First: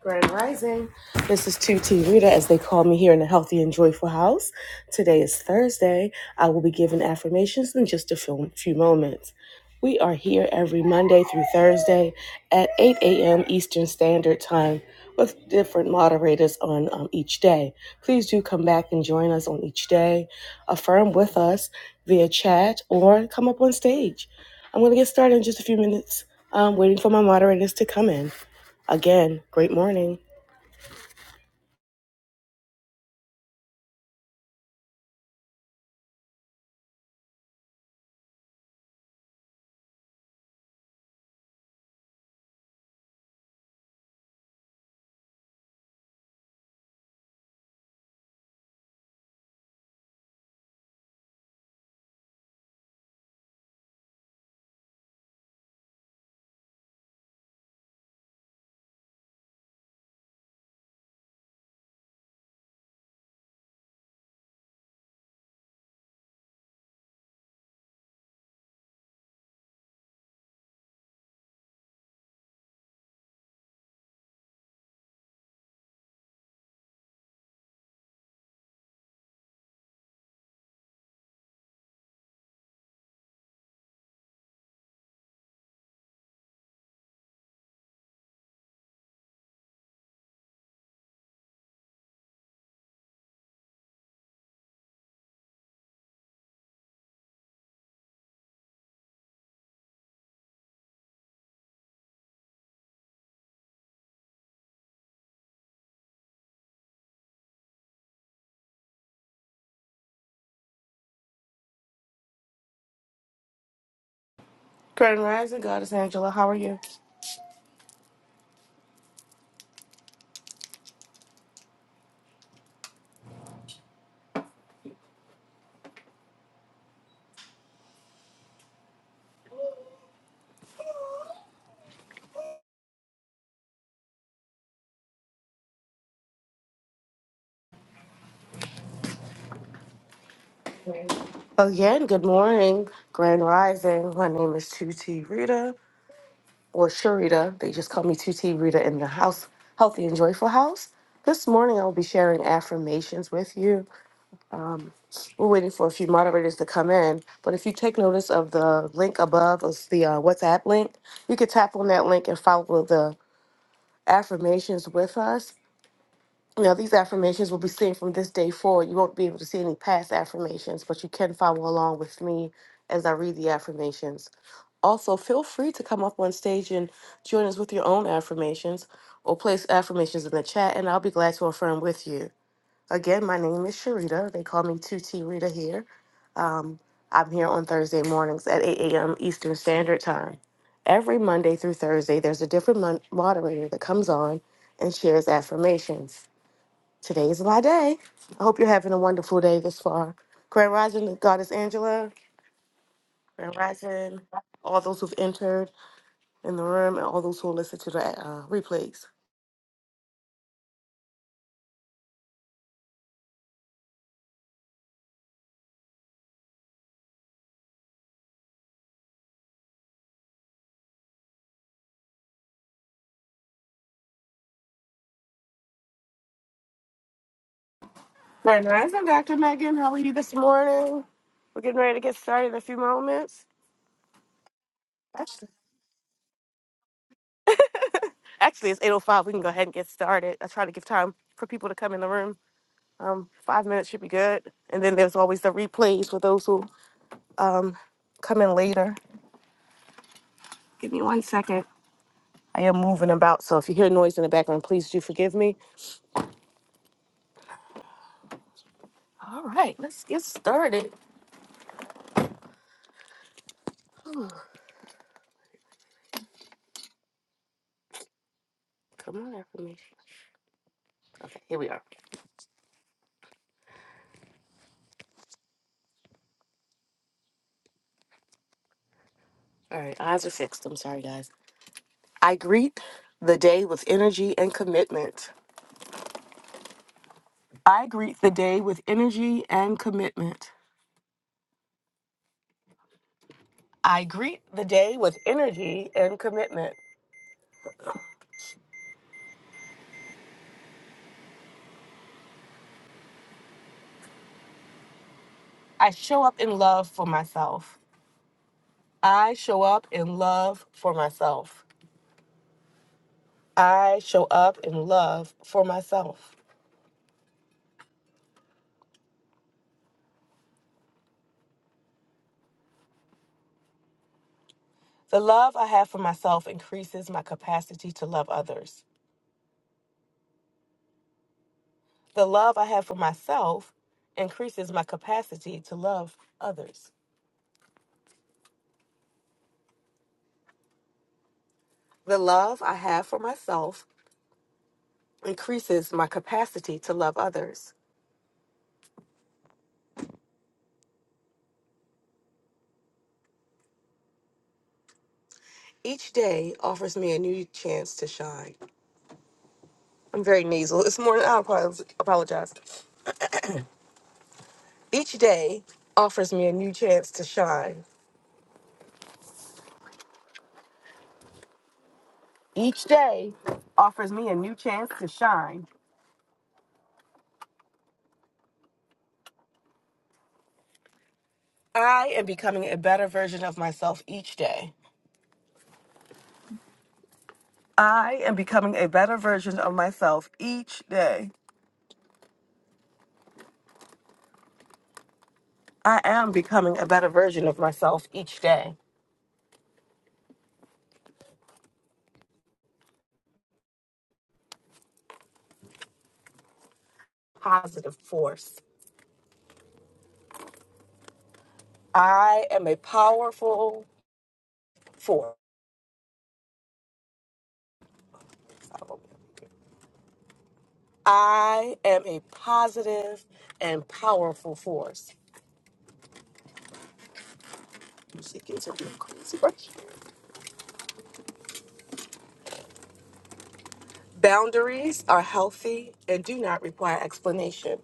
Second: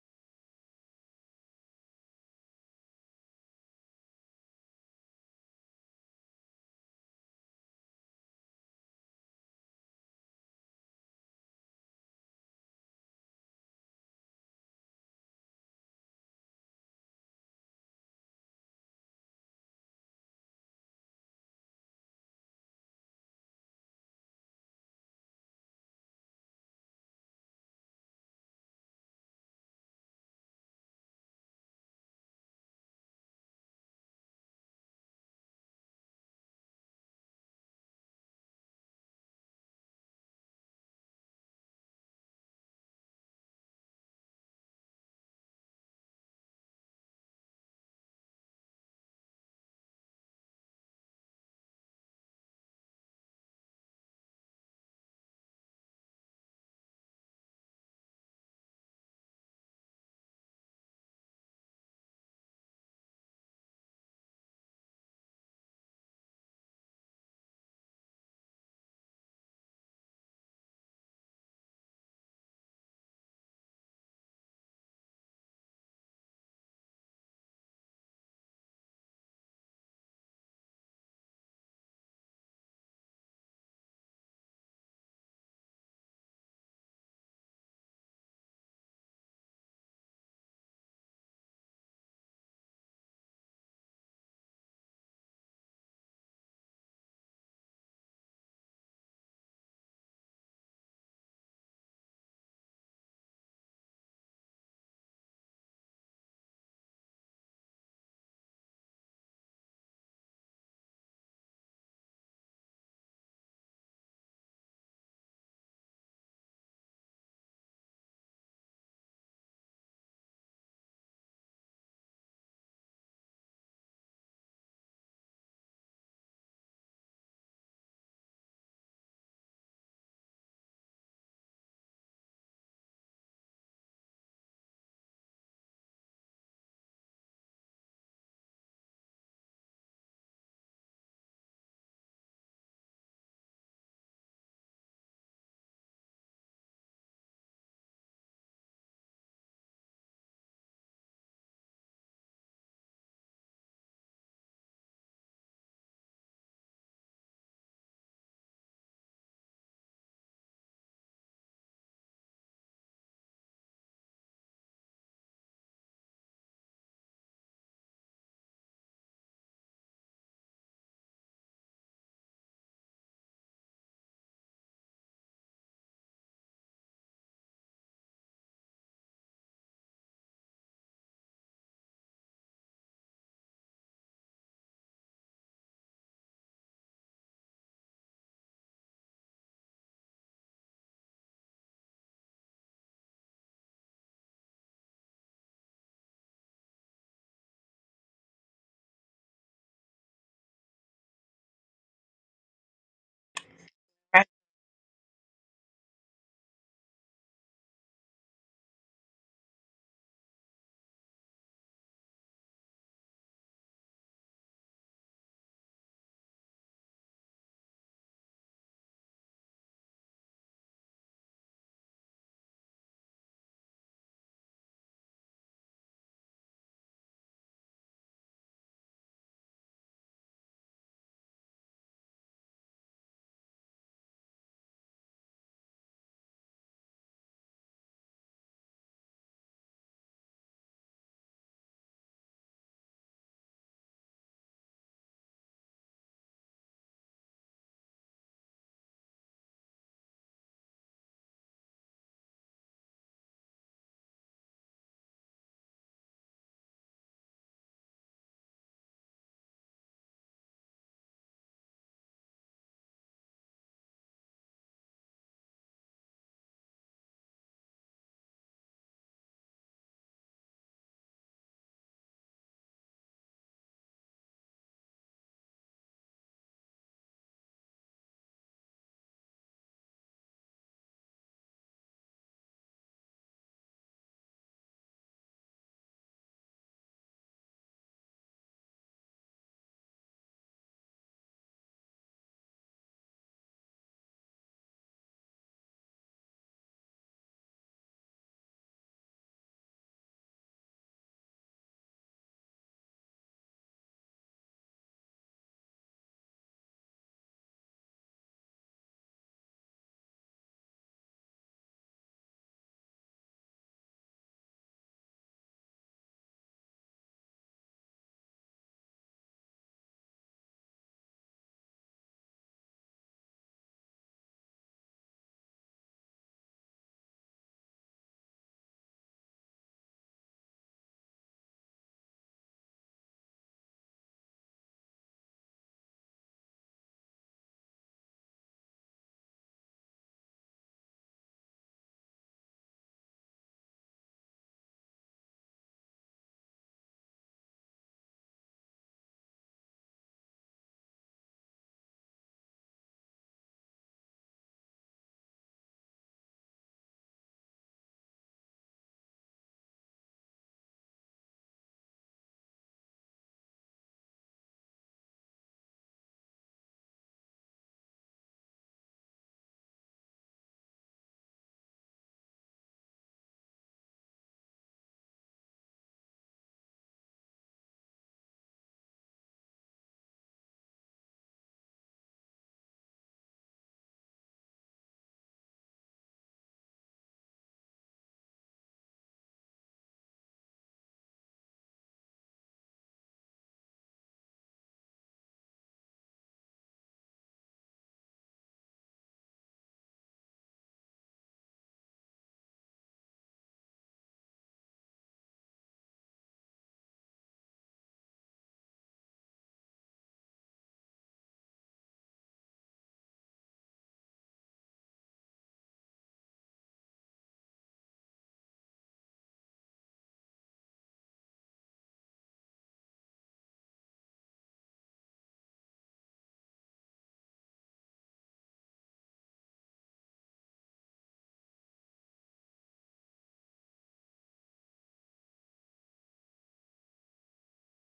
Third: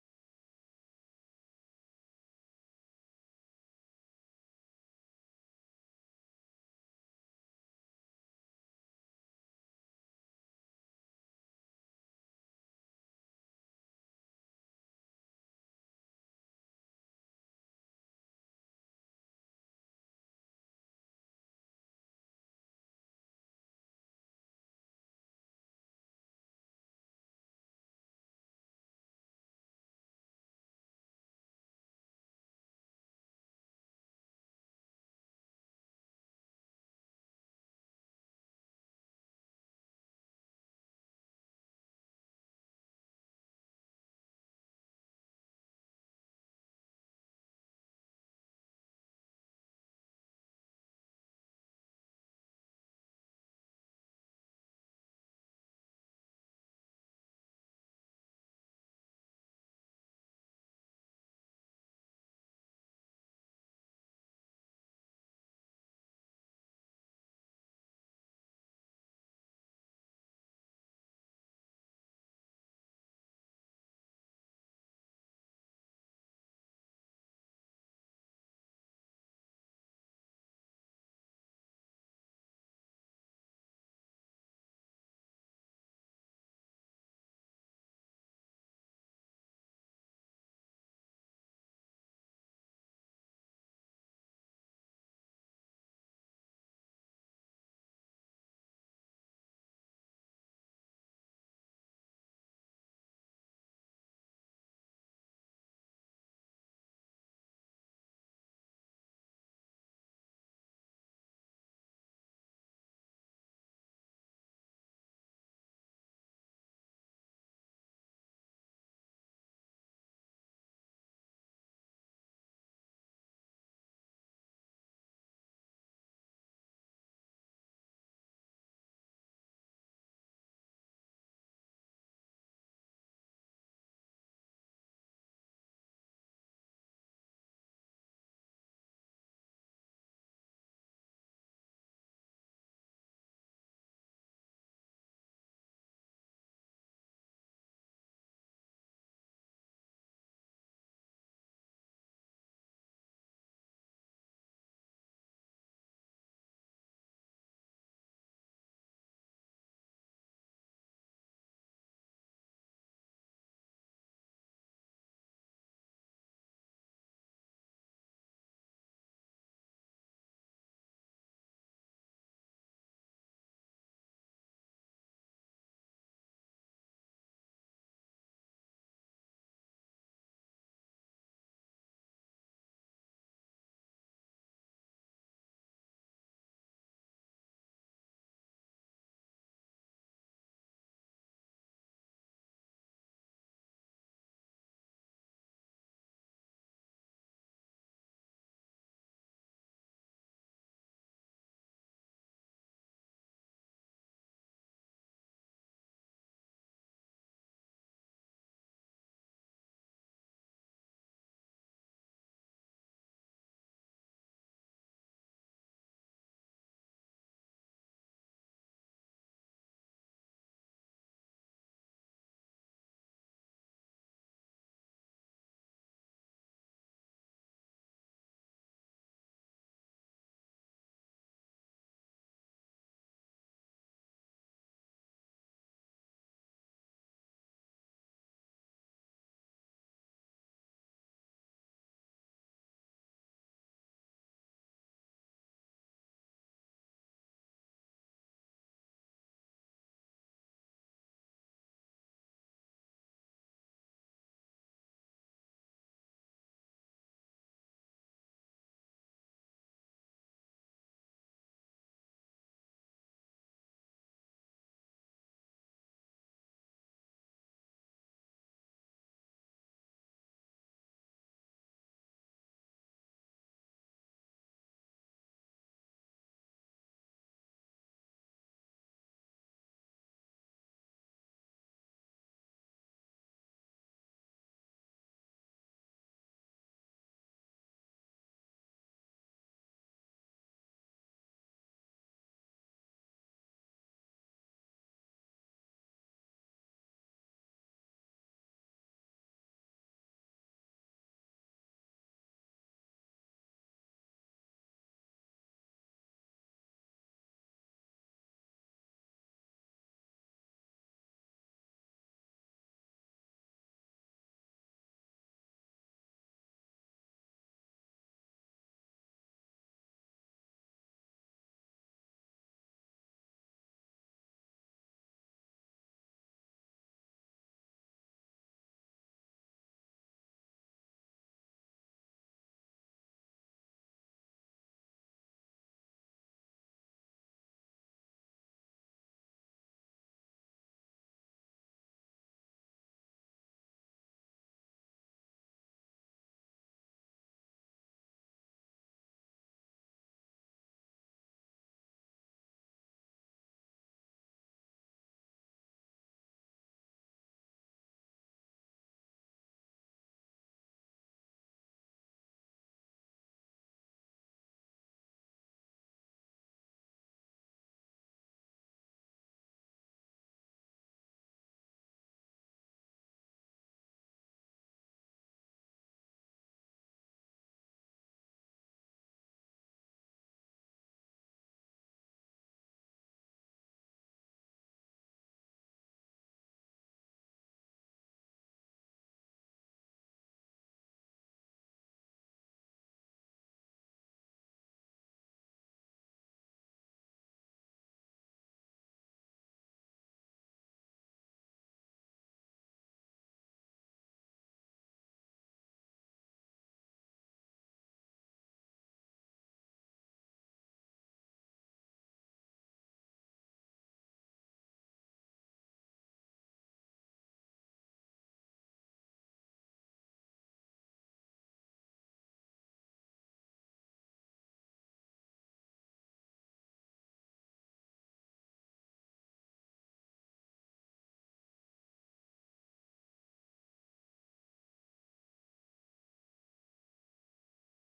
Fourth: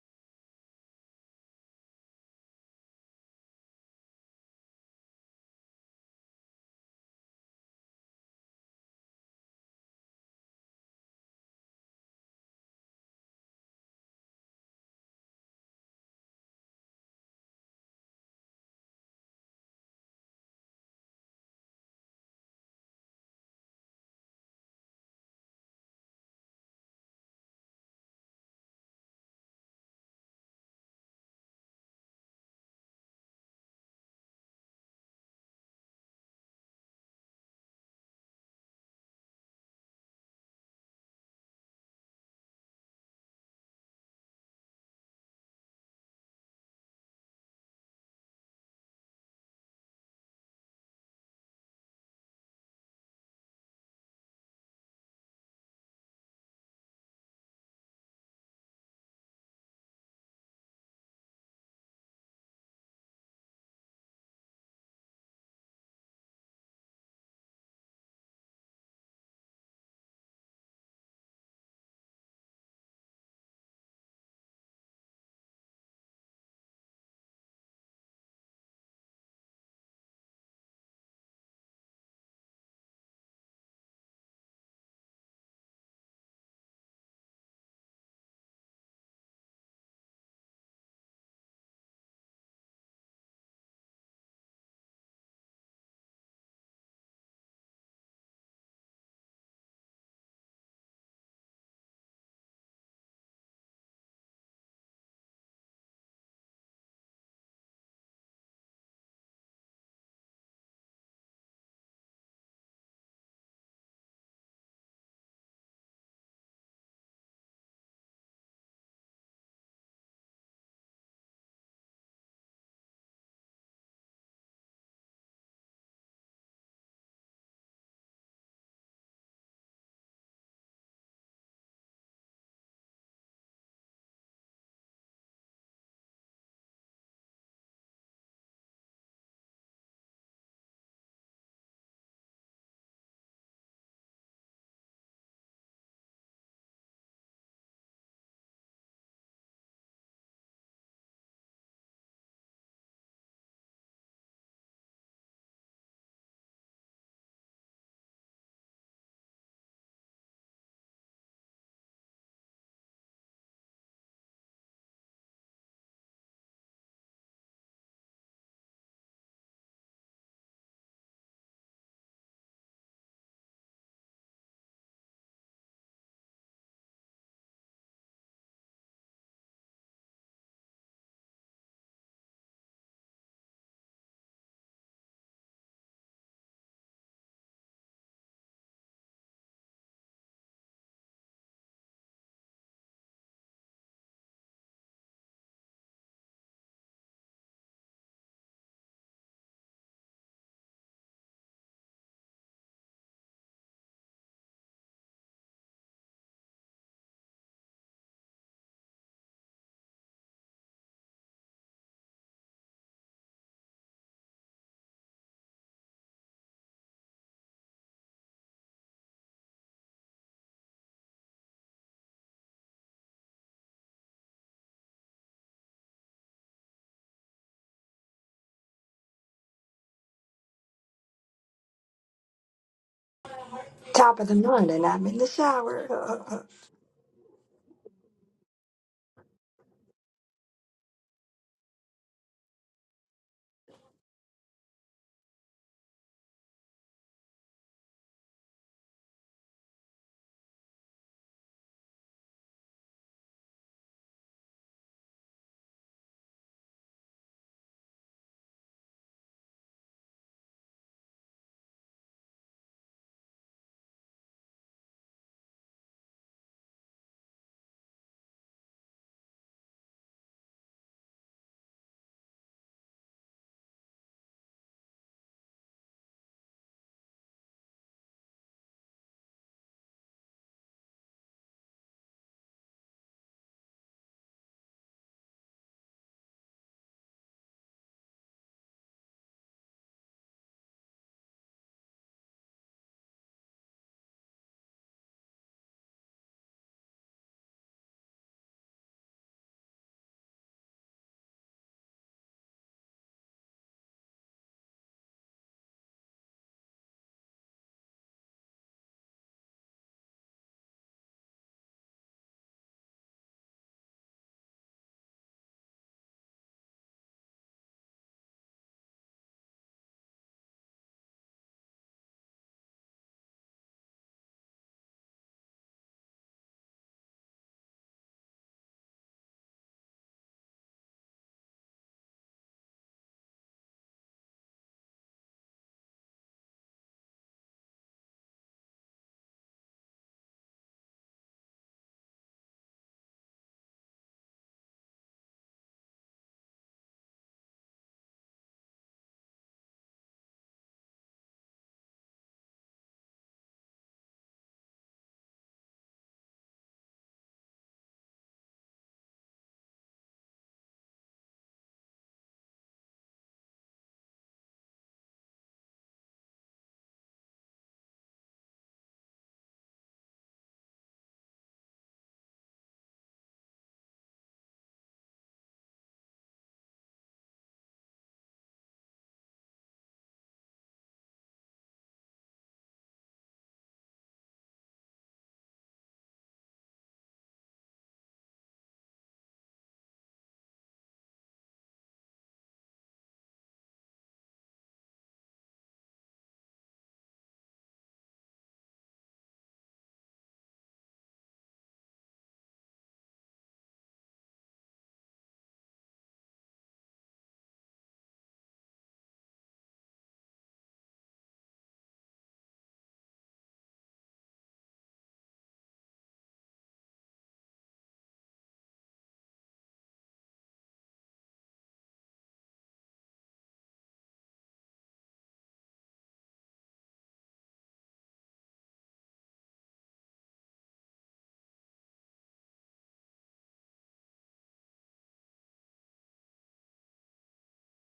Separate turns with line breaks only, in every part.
Grand Rising. This is 2T Rita, as they call me here in the Healthy and Joyful House. Today is Thursday. I will be giving affirmations in just a few few moments. We are here every Monday through Thursday at 8 a.m. Eastern Standard Time with different moderators on um, each day. Please do come back and join us on each day. Affirm with us via chat or come up on stage. I'm going to get started in just a few minutes, um, waiting for my moderators to come in. Again, great morning. Grand Rising Goddess Angela, how are you? Again, good morning. Grand Rising. My name is 2T Rita or Sharita. They just call me 2T Rita in the house, Healthy and Joyful House. This morning, I will be sharing affirmations with you. Um, we're waiting for a few moderators to come in, but if you take notice of the link above, it's the uh, WhatsApp link. You could tap on that link and follow the affirmations with us. Now, these affirmations will be seen from this day forward. You won't be able to see any past affirmations, but you can follow along with me as I read the affirmations. Also, feel free to come up on stage and join us with your own affirmations or place affirmations in the chat, and I'll be glad to affirm with you. Again, my name is Sharita. They call me 2T Rita here. I'm here on Thursday mornings at 8 a.m. Eastern Standard Time. Every Monday through Thursday, there's a different mon- moderator that comes on and shares affirmations. Today is my day. I hope you're having a wonderful day this far. Grand Rising, Goddess Angela, Grand Rising, all those who've entered in the room, and all those who will listen to the uh, replays. Grand Rising, Dr. Megan, how are you this morning? We're getting ready to get started in a few moments.
top of the morning. I'm in the
Actually,
shower. Uh, uh,
actually it's 8.05. We can go ahead and get started. I try to give time for people to come in the room. Um, five minutes should be good. And then there's always the replays for those who um, come in later. Give me one second. I am moving about, so if you hear noise in the background, please do forgive me. All right, let's get started. Come on, affirmation. Okay, here we are. All right, eyes are fixed. I'm sorry, guys. I greet the day with energy and commitment. I greet the day with energy and commitment. I greet the day with energy and commitment. I show up in love for myself. I show up in love for myself. I show up in love for myself. The love I have for myself increases my capacity to love others. The love I have for myself increases my capacity to love others. The love I have for myself increases my capacity to love others. Each day offers me a new chance to shine. I'm very nasal this morning. I apo- apologize. Each day offers me a new chance to shine. Each day offers me a new chance to shine. I am becoming a better version of myself each day. I am becoming a better version of myself each day. I am becoming a better version of myself each day. Positive force. I am a powerful force. I am a positive and powerful force. Music is a real crazy brush. Boundaries are healthy and do not require explanation.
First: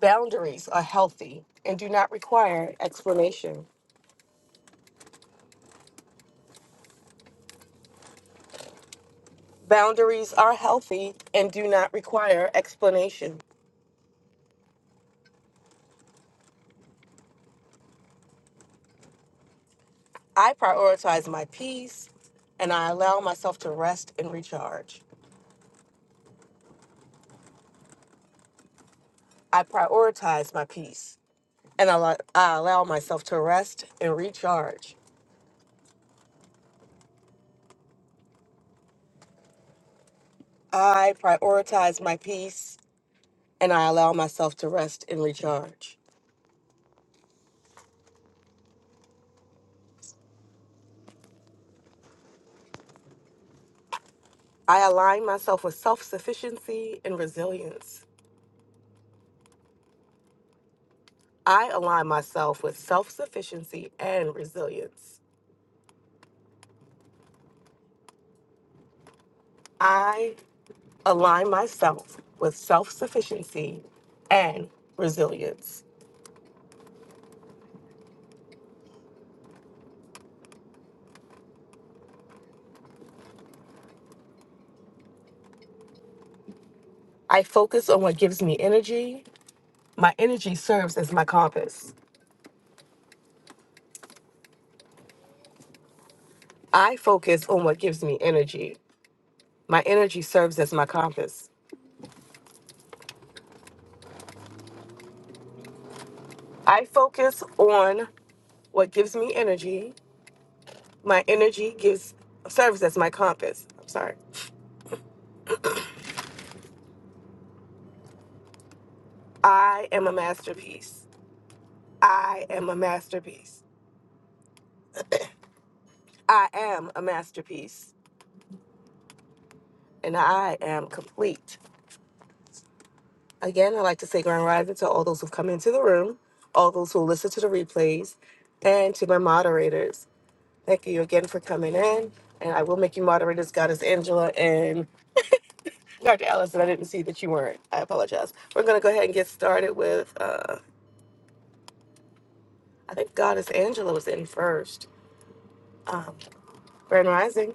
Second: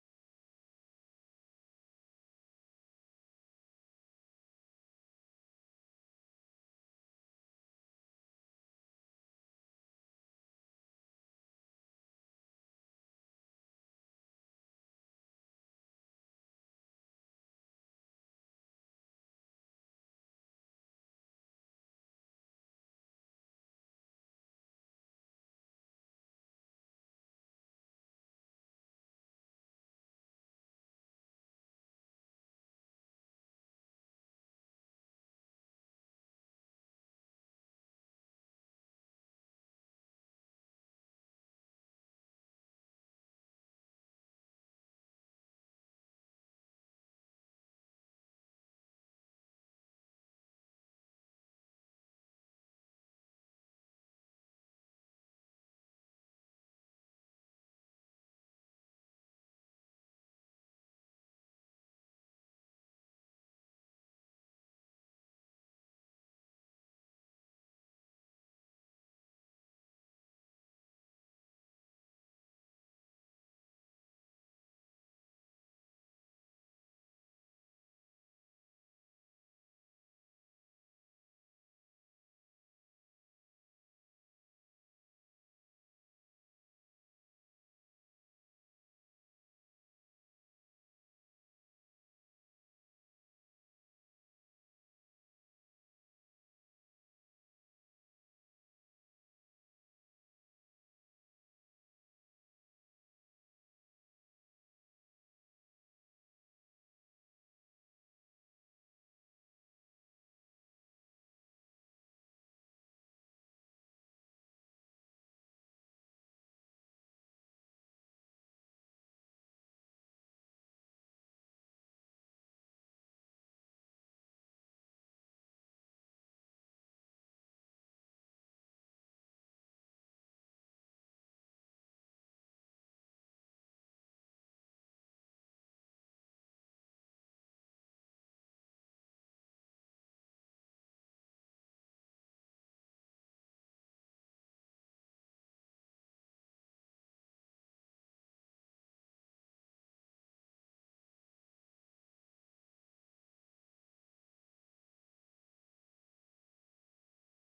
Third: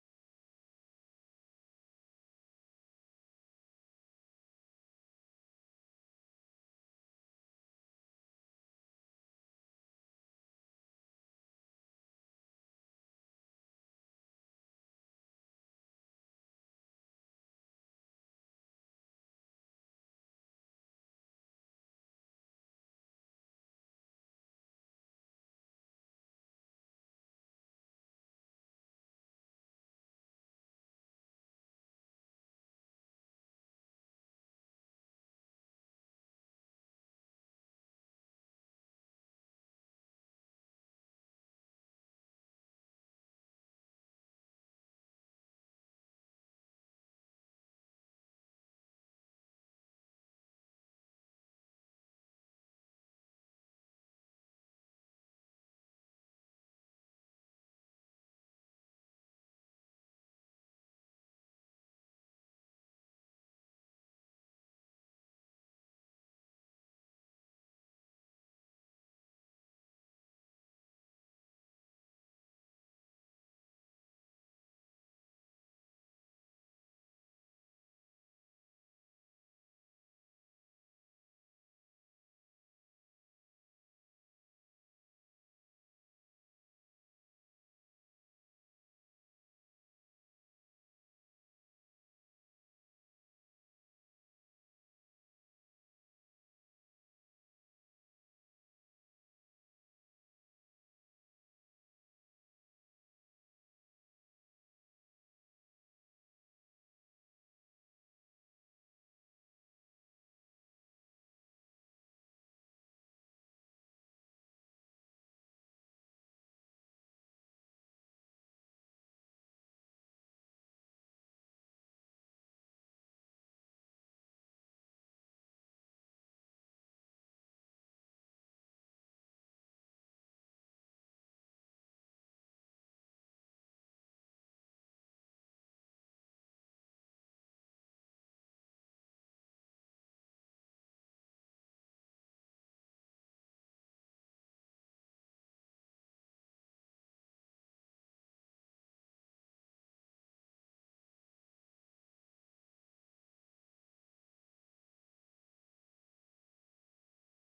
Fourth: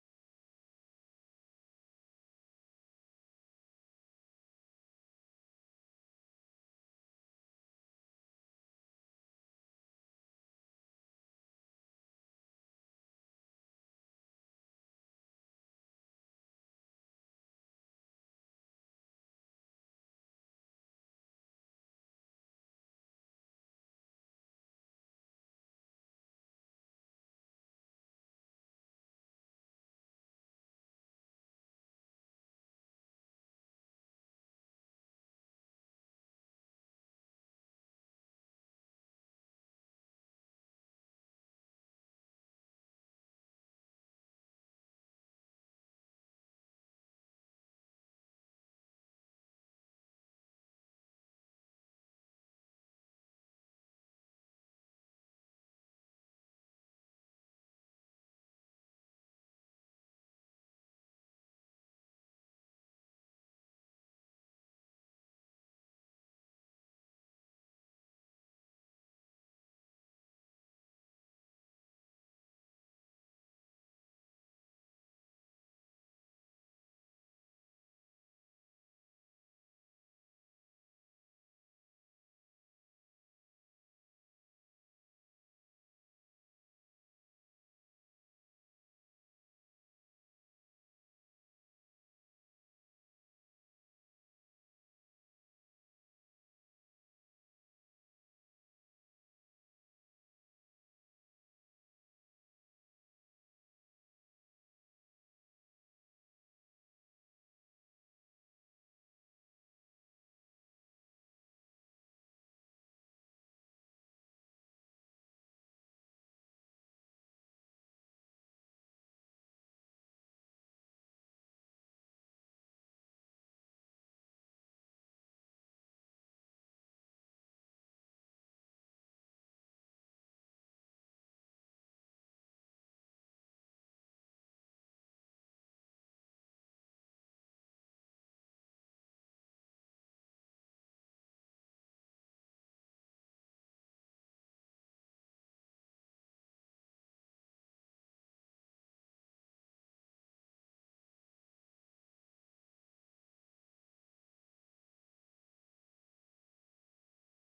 Boundaries are healthy and do not require explanation. Boundaries are healthy and do not require explanation. I prioritize my peace and I allow myself to rest and recharge. I prioritize my peace and I, lo- I allow myself to rest and recharge. I prioritize my peace and I allow myself to rest and recharge. I align myself with self sufficiency and resilience. I align myself with self sufficiency and resilience. I. align myself with self sufficiency and resilience. I focus on what gives me energy. My energy serves as my compass. I focus on what gives me energy. My energy serves as my compass. I focus on what gives me energy. My energy gives serves as my compass. I'm sorry. I am a masterpiece. I am a masterpiece. I am a masterpiece. And I am complete. Again, I'd like to say grand rising to all those who've come into the room, all those who listen to the replays, and to my moderators. Thank you again for coming in. And I will make you moderators, Goddess Angela and Dr. Allison. I didn't see that you weren't. I apologize. We're going to go ahead and get started with, uh, I think Goddess Angela was in first. Um, grand rising.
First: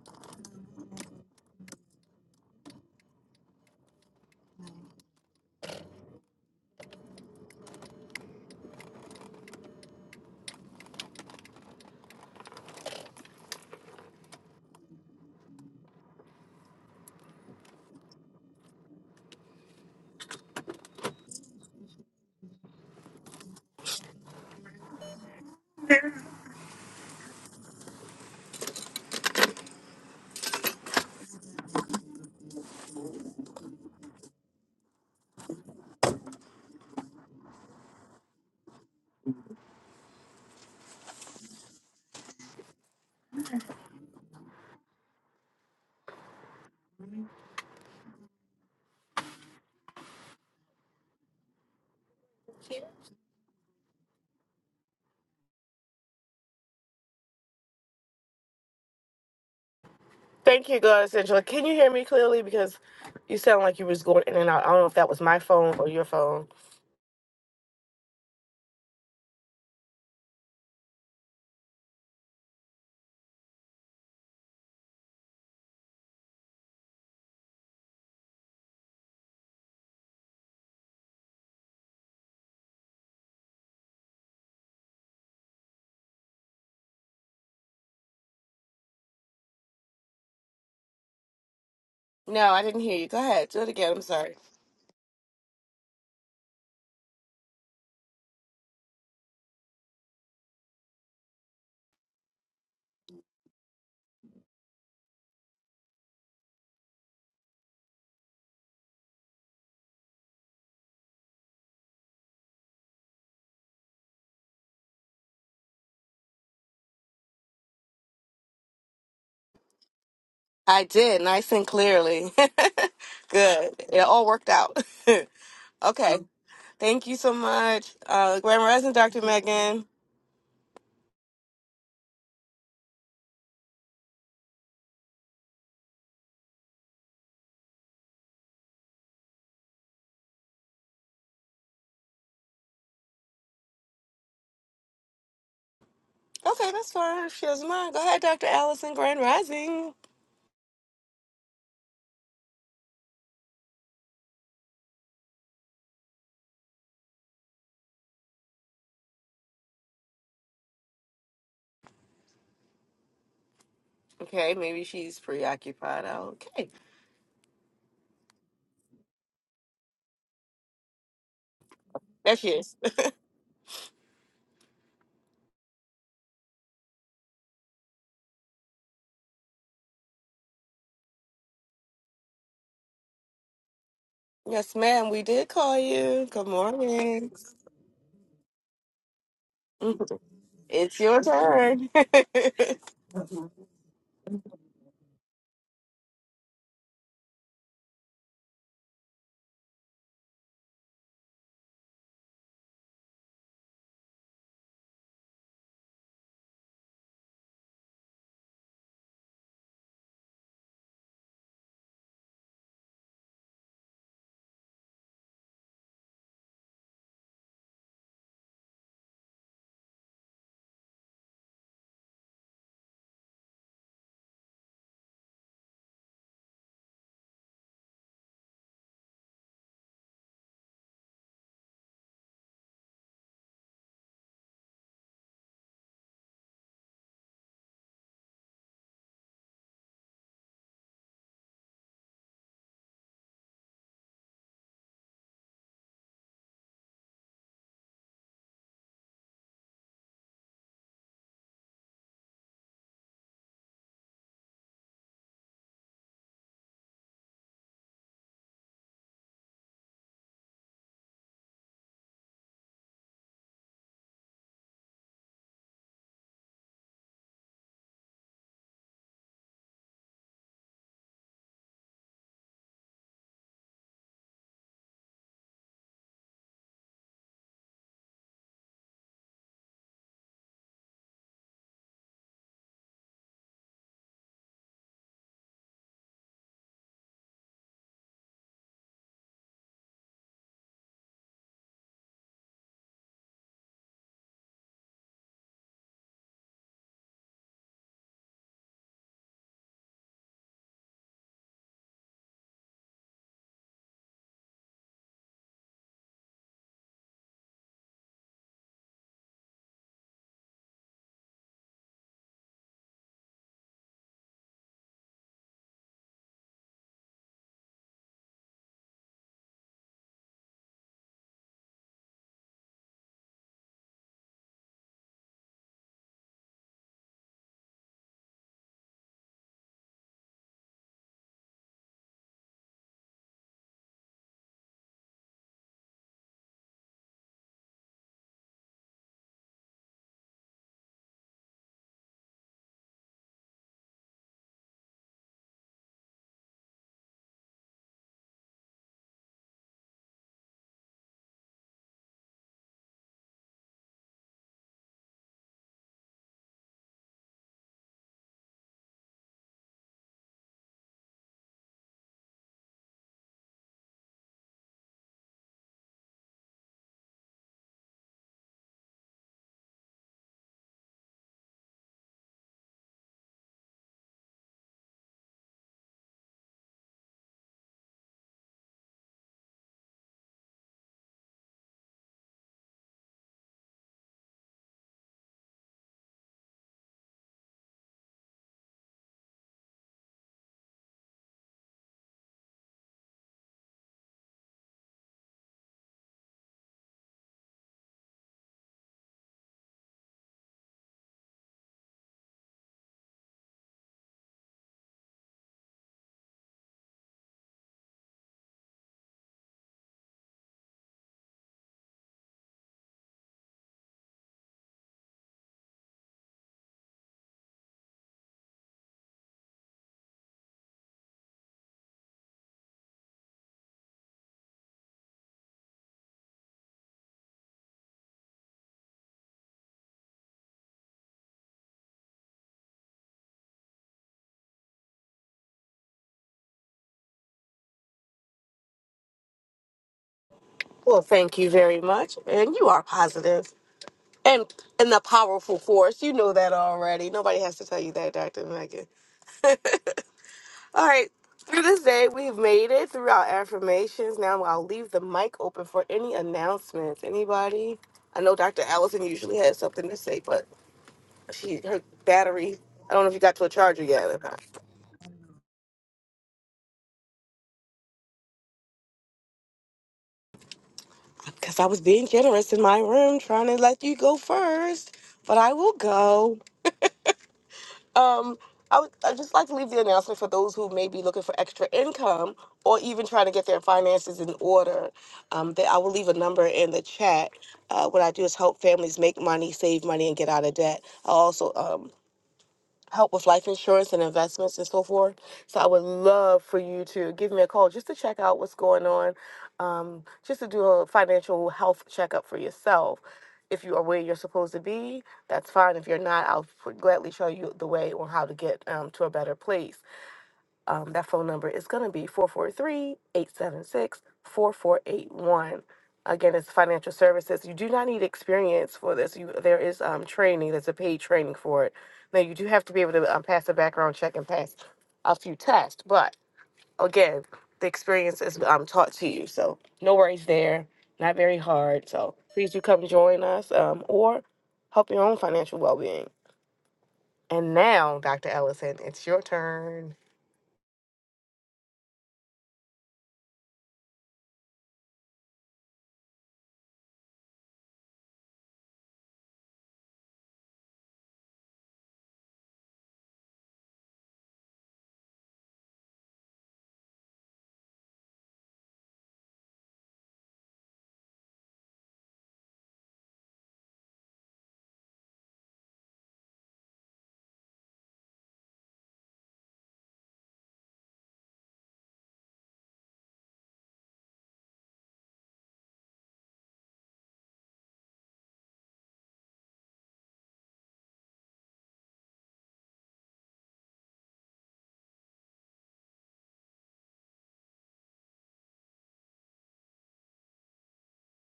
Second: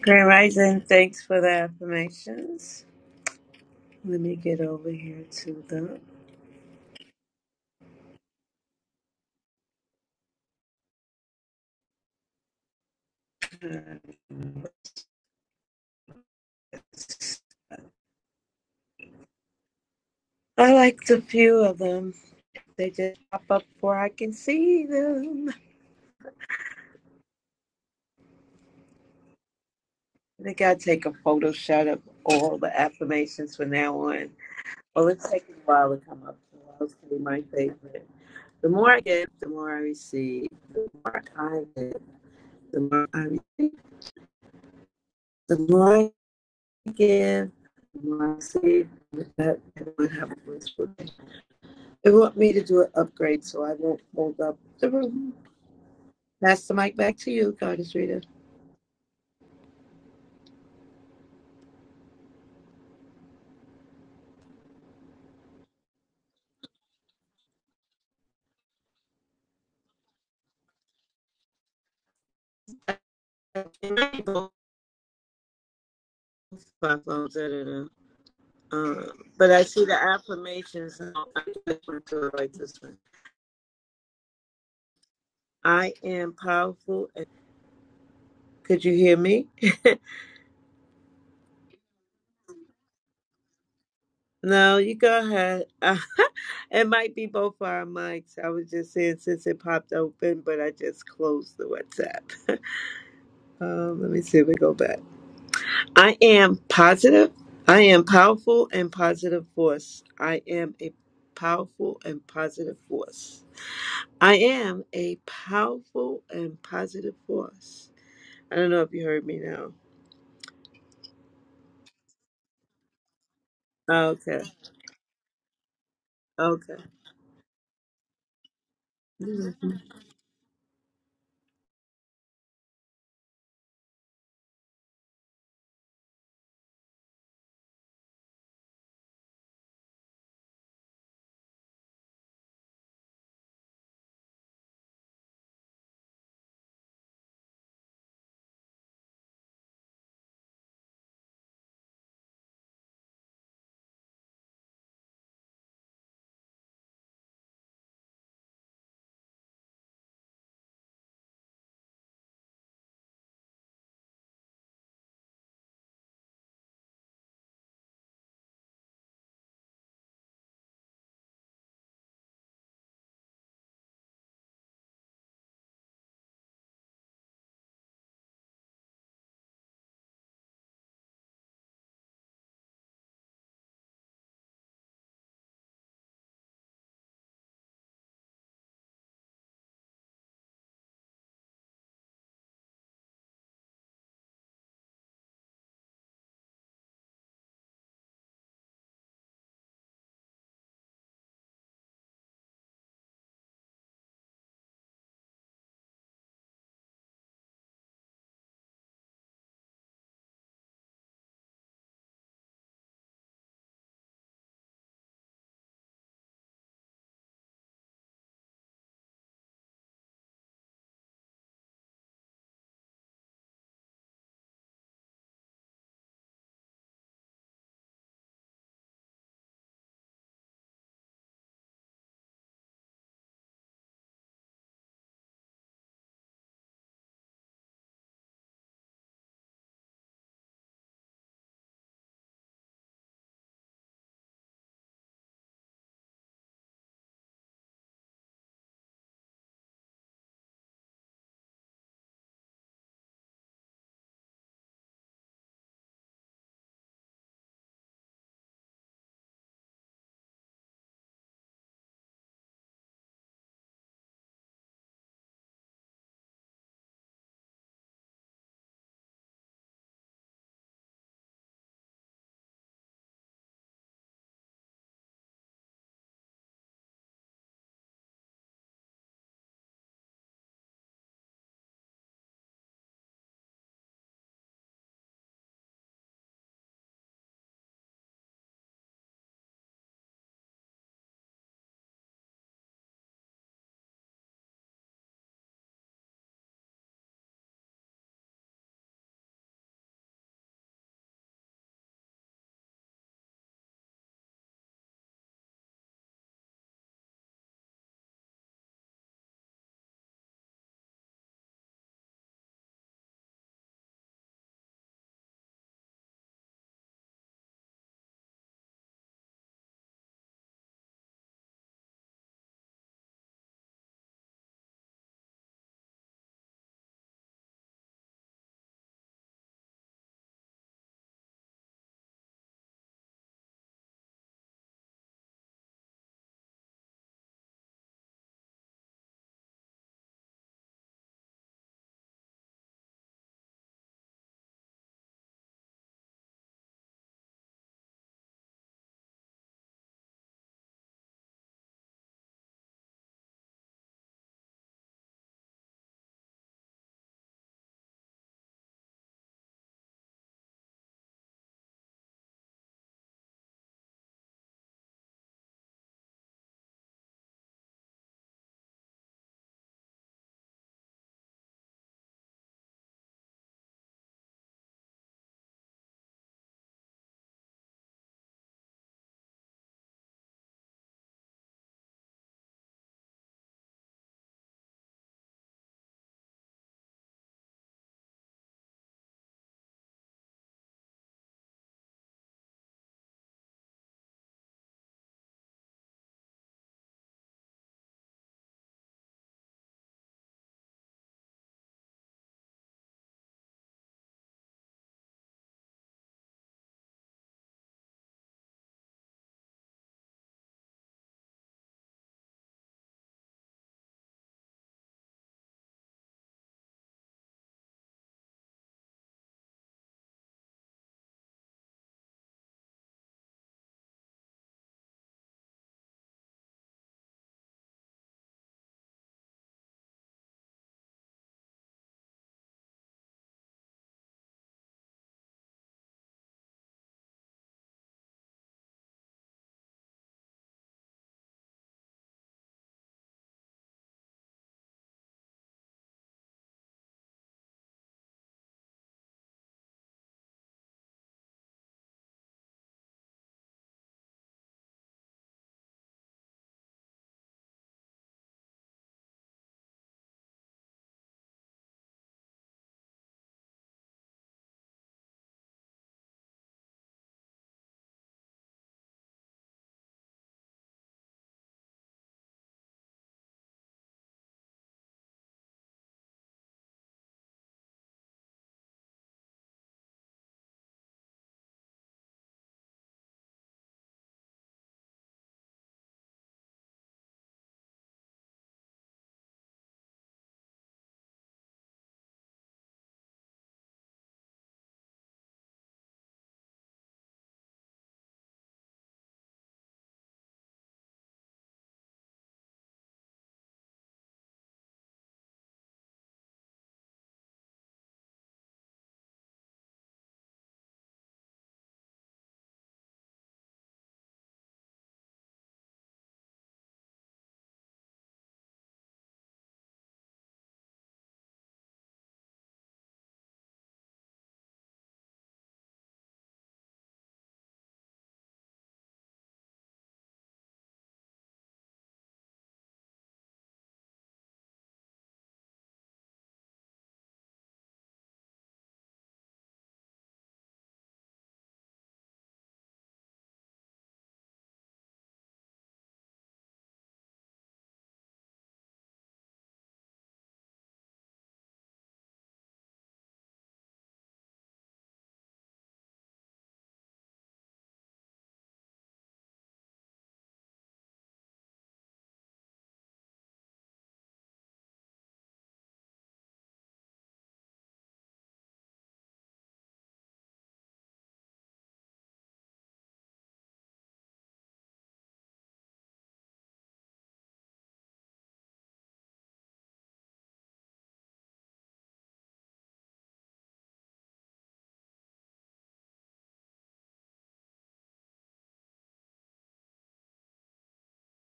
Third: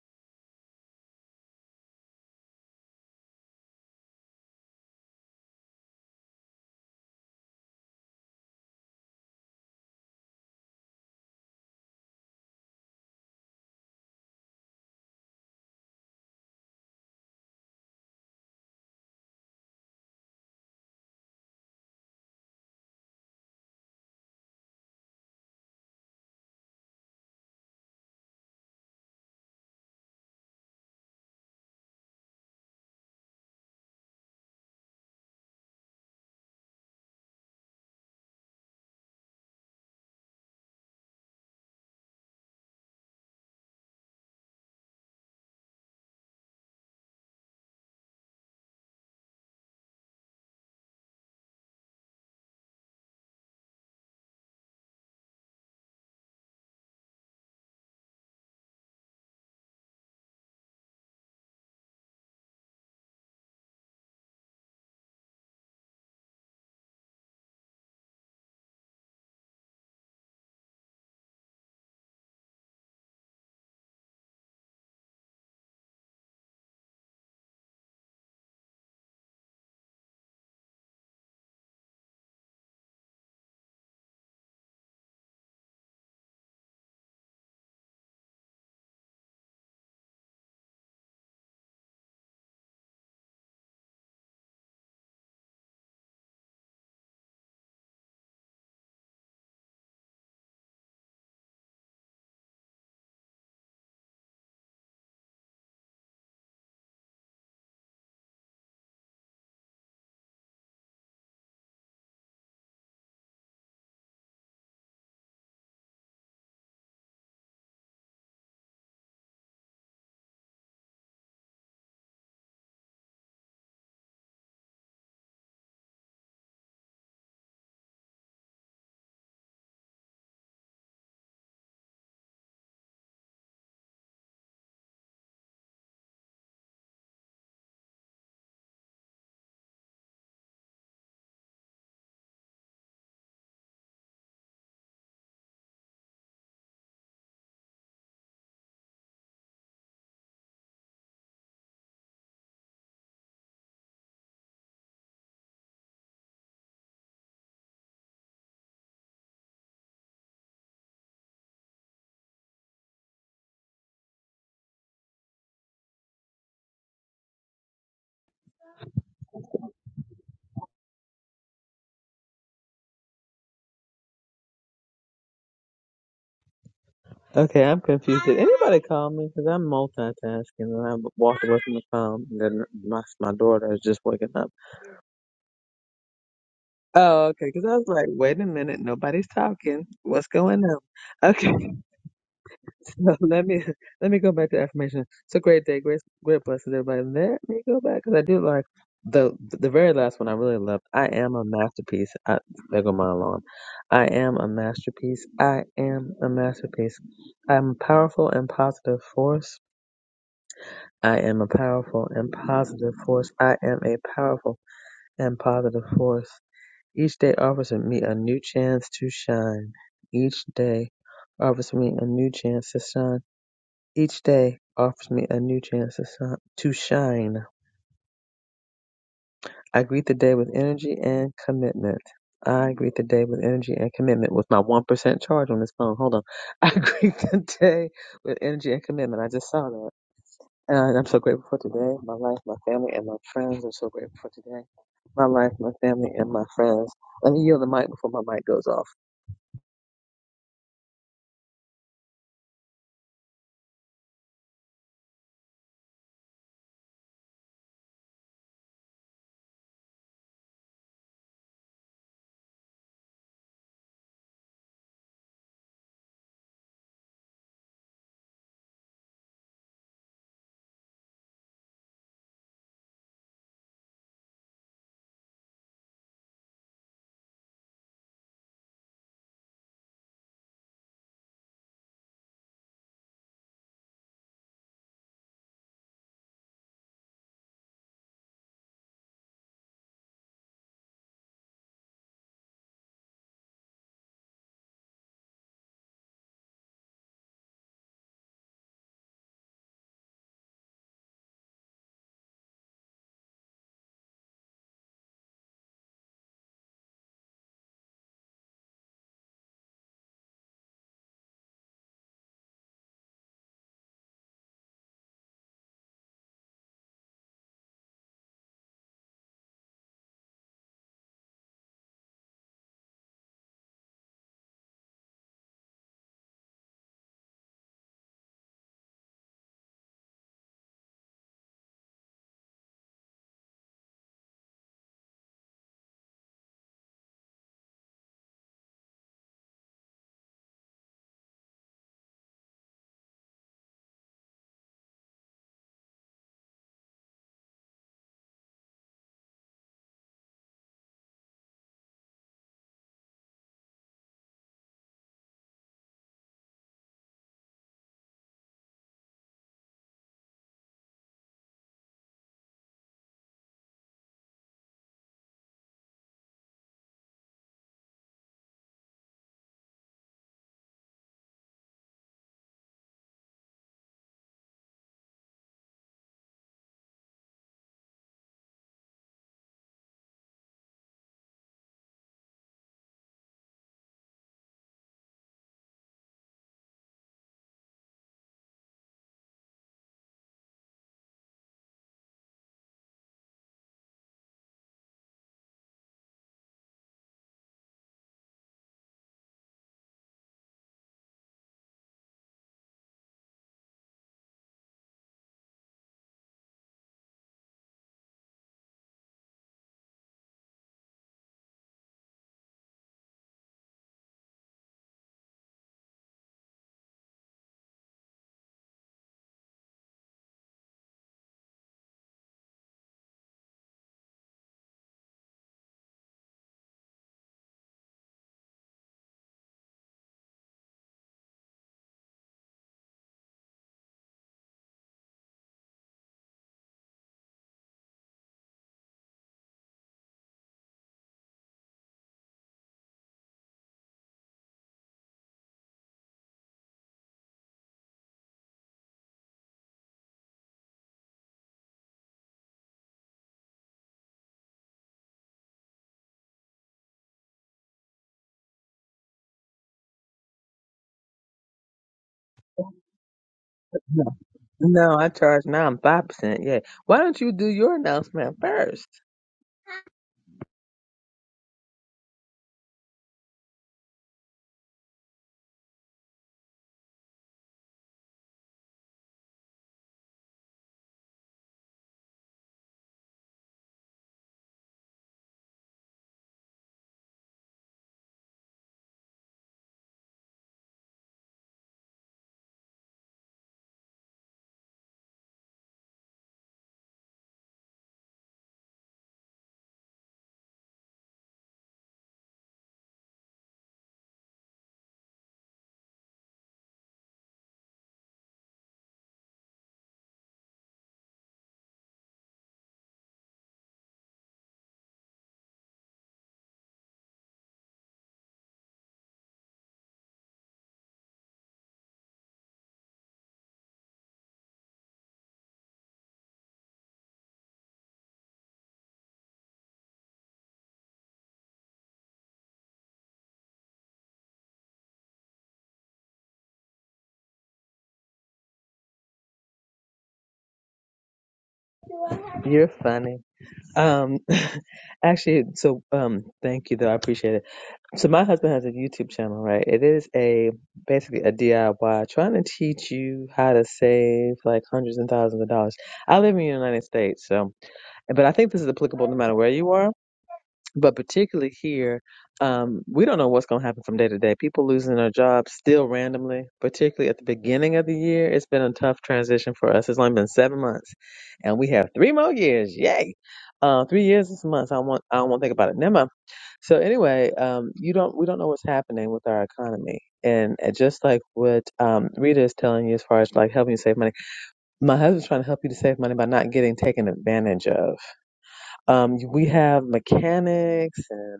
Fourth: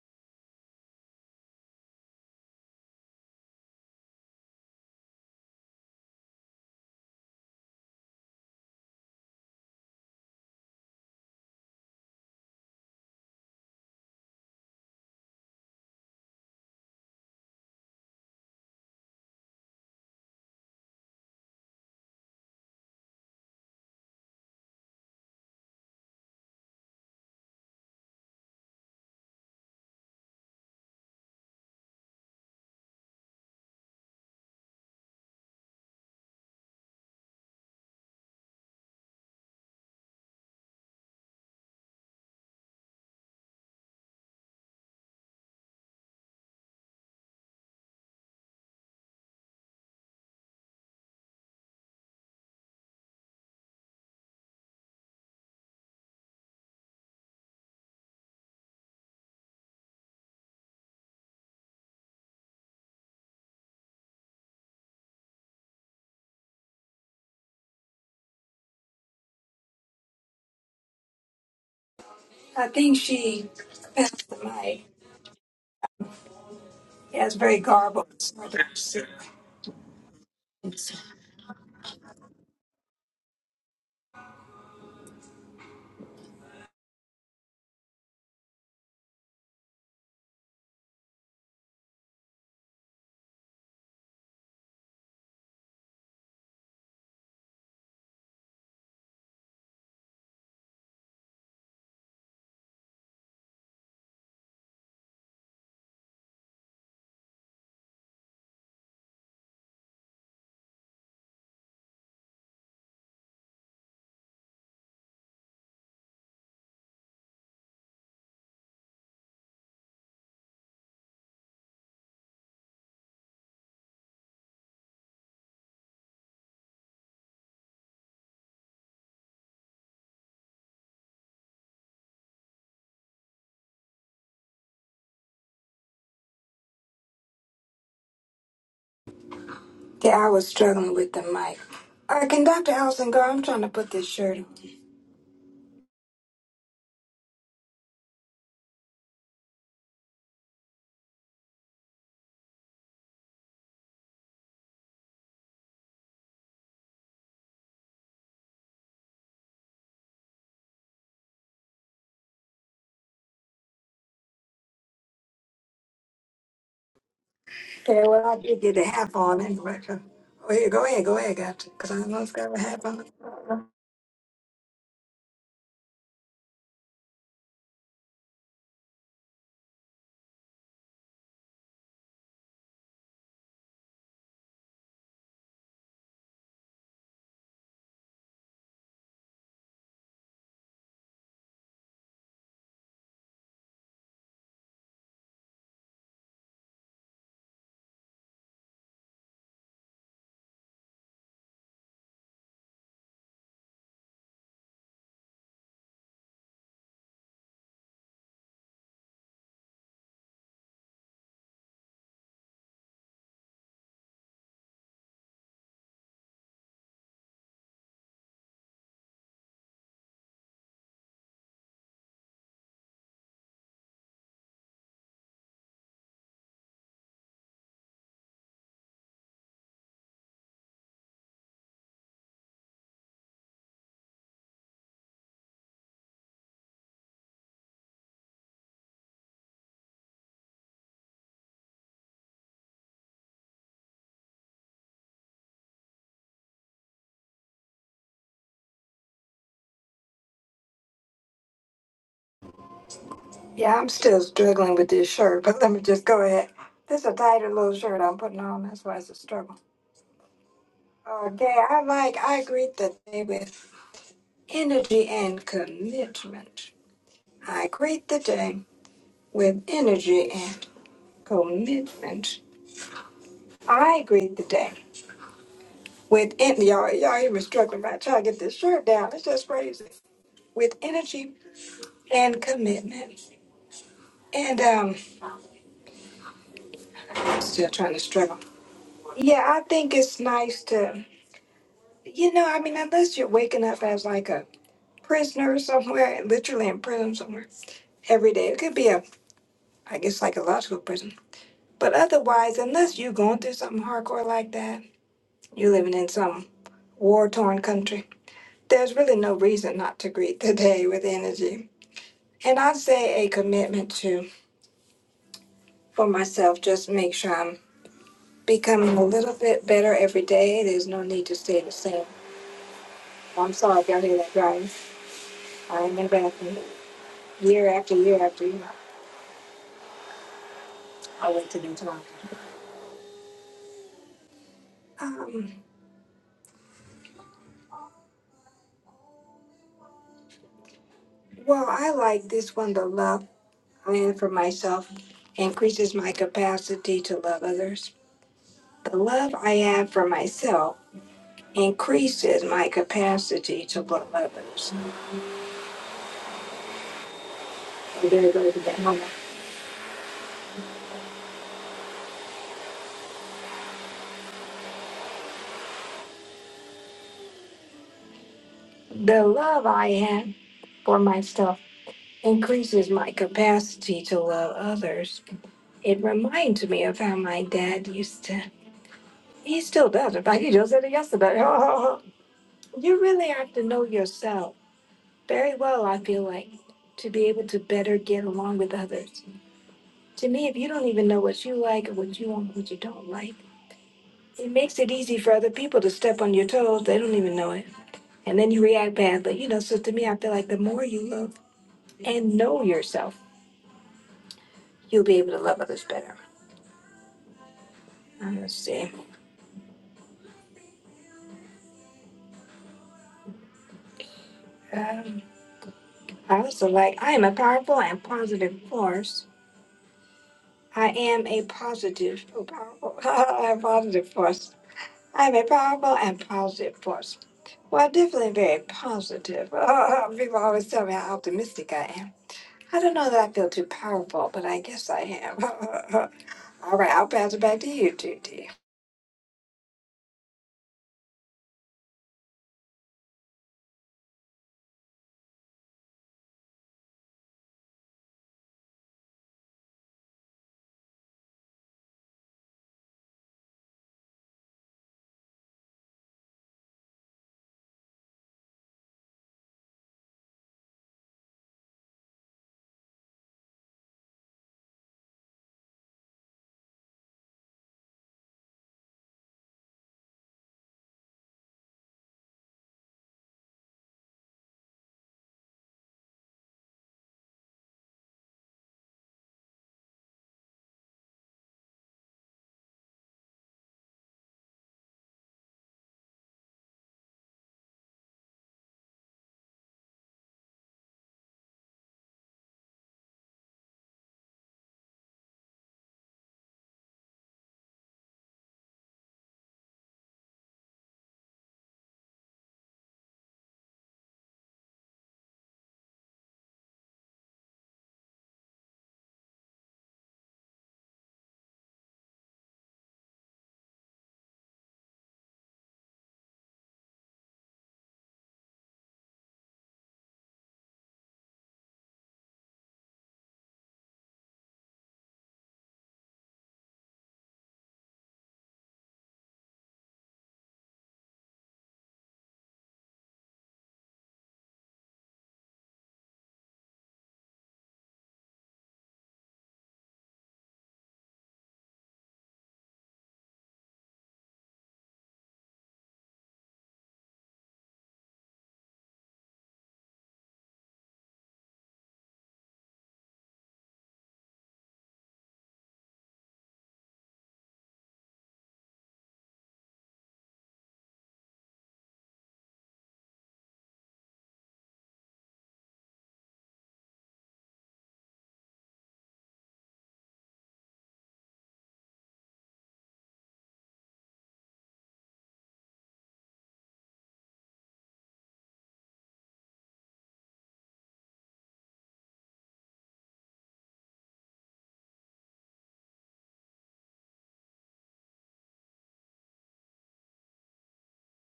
Grand Rising, thanks for the affirmations. Let me get over here to them. Uh, I liked a few of them. They just pop up before I can see them. I think I'll take a photo shot of all the affirmations from now on. Well, it's taking a while to come up, so I'll say my favorite. The more I give, the more I receive. The more I give, the more I receive. The more I give, the more I receive. With that, everyone have a wonderful day. They want me to do an upgrade so I won't hold up the room. Pass the mic back to you, Goddess Rita.
Thank you, Goddess Angela. Can you hear me clearly? Because you sound like you was going in and out. I don't know if that was my phone or your phone.
She passed the
Both
mic.
my
Yeah,
phones,
it's
da,
very garbled. It's hard
Uh, but I see the affirmations. I like this one. I am powerful. Could you hear me?
No, I didn't hear you. Go ahead. Do it again. I'm sorry.
No, you go ahead. Uh, it might be both our mics. I was just saying since it popped open, but I just closed the WhatsApp. um, let me see if we go back. I am positive. I am powerful and positive force. I am a powerful and positive force. I am a powerful and positive force. I don't know if you heard me now.
I did, nice and clearly. Good. It
Oh,
all
okay.
worked out. okay.
Okay.
Thank you so much, uh, Grand Rising, Dr. Megan.
Yeah, I was struggling with the mic. All right, can Dr. Allison go? I'm trying to put this shirt on.
Okay, that's fine. If she doesn't mind, go ahead, Dr. Allison, Grand Rising. Okay, maybe she's preoccupied. Okay.
Okay, well, I did get a half on anyway. so- Oh, yeah, go ahead, go ahead, gotcha. Because I almost
There she
got a
is.
half on.
Okay, I'm confused. Did anybody call me? Because I'm multitasking and I walked away from the phone. And then my my daughter is just waking up.
Yes, ma'am, we did call you. Good
Oh,
morning.
okay. Because I was like, wait a minute, nobody's talking. What's going on?
It's your
Okay,
turn.
so let me let me go back to affirmation. It's a great day, great great blessings, everybody. Let me go back because I do like the the very last one. I really loved. I am a masterpiece. I, there go my alarm. I am a masterpiece. I am a masterpiece. I'm a powerful and positive force. I am a powerful and positive force. I am a powerful and positive force. Each day offers me a new chance to shine. Each day offers me a new chance to shine. Each day offers me a new chance to shine. To shine. I greet the day with energy and commitment. I greet the day with energy and commitment with my 1% charge on this phone. Hold on. I greet the day with energy and commitment. I just saw that. And I'm so grateful for today, my life, my family, and my friends. I'm so grateful for today, my life, my family, and my friends. Let me yield the mic before my mic goes off.
Yeah, I'm still struggling with this shirt, but let me just go ahead. This is a tighter little shirt I'm putting on. That's why it's a struggle. Okay, I like, I greet the day with energy and commitment. I greet the day with energy and commitment. I greet the day with en- y'all. Y'all even struggling right trying to get this shirt down. It's just crazy. With energy and commitment, and um, still trying to struggle. Yeah, I think it's nice to, you know, I mean, unless you're waking up as like a prisoner somewhere, literally in prison somewhere every day. It could be a, I guess, psychological prison. But otherwise, unless you're going through something hardcore like that, you're living in some war torn country. There's really no reason not to greet the day with energy. And I'd say a commitment to, for myself, just make sure I'm becoming a little bit better every day. There's no need to stay the same. I'm sorry if y'all hear that driving. I am in the bathroom year after year after year. I'll wait till next time. Um, well, I like this one, the love I have for myself increases my capacity to love others. The love I have for myself increases my capacity to love others. The love I have for myself increases my capacity to love others. It reminds me of how my dad used to. He still does. In fact, he just said it yesterday. you really have to know yourself very well, I feel like, to be able to better get along with others. To me, if you don't even know what you like or what you want, what you don't like, it makes it easy for other people to step on your toes. They don't even know it. and then you react badly. You know, so to me, I feel like the more you love and know yourself, you'll be able to love others better. Uh, Let's see. Um, I also like, I am a powerful and positive force. I am a positive, oh, powerful, a positive force. I am a powerful and positive force. Well, I'm definitely very positive. people always tell me how optimistic I am. I don't know that I feel too powerful, but I guess I am. All right, I'll pass it back to you, TT.
well, thank you very much. And you are positive. and and a powerful force. You know that already. Nobody has to tell you that, Dr. Megan. All right. Through this day, we've made it through our affirmations. Now I'll leave the mic open for any announcements. Anybody? I know Dr. Allison usually has something to say, but she her battery. I don't know if you got to a charger yet
No,
or not.
no, I charge now. I'm five percent. Yeah. Why don't you do your announcement first?
Because I was being generous in my room, trying to let you go first. But I will go. Um, I would I'd just like to leave the announcement for those who may be looking for extra income or even trying to get their finances in order. Um, that I will leave a number in the chat. Uh, what I do is help families make money, save money, and get out of debt. I also um, help with life insurance and investments and so forth. So I would love for you to give me a call just to check out what's going on, um, just to do a financial health checkup for yourself. If you are where you're supposed to be, that's fine. If you're not, I'll f- gladly show you the way on how to get um, to a better place. Um, that phone number is going to be 443 876 4481. Again, it's financial services. You do not need experience for this. You, there is um, training, there's a paid training for it. Now, you do have to be able to um, pass a background check and pass a few tests, but again, the experience is um, taught to you. So, no worries there. Not very hard. So, please do come join us um, or help your own financial well being. And now, Dr. Ellison, it's your turn.
You're funny. Um, actually, so um, thank you though. I appreciate it. So my husband has a YouTube channel, right? It is a basically a DIY trying to teach you how to save like hundreds and thousands of dollars. I live in the United States, so but I think this is applicable no matter where you are But particularly here, um, we don't know what's going to happen from day to day. People losing their jobs still randomly, particularly at the beginning of the year. It's been a tough transition for us. It's only been seven months, and we have three more years. Yay! Uh, three years this month. I want. I do not want to think about it. Never. mind. So anyway, um, you don't. We don't know what's happening with our economy, and uh, just like what um, Rita is telling you as far as like helping you save money, my husband's trying to help you to save money by not getting taken advantage of um, we have mechanics and.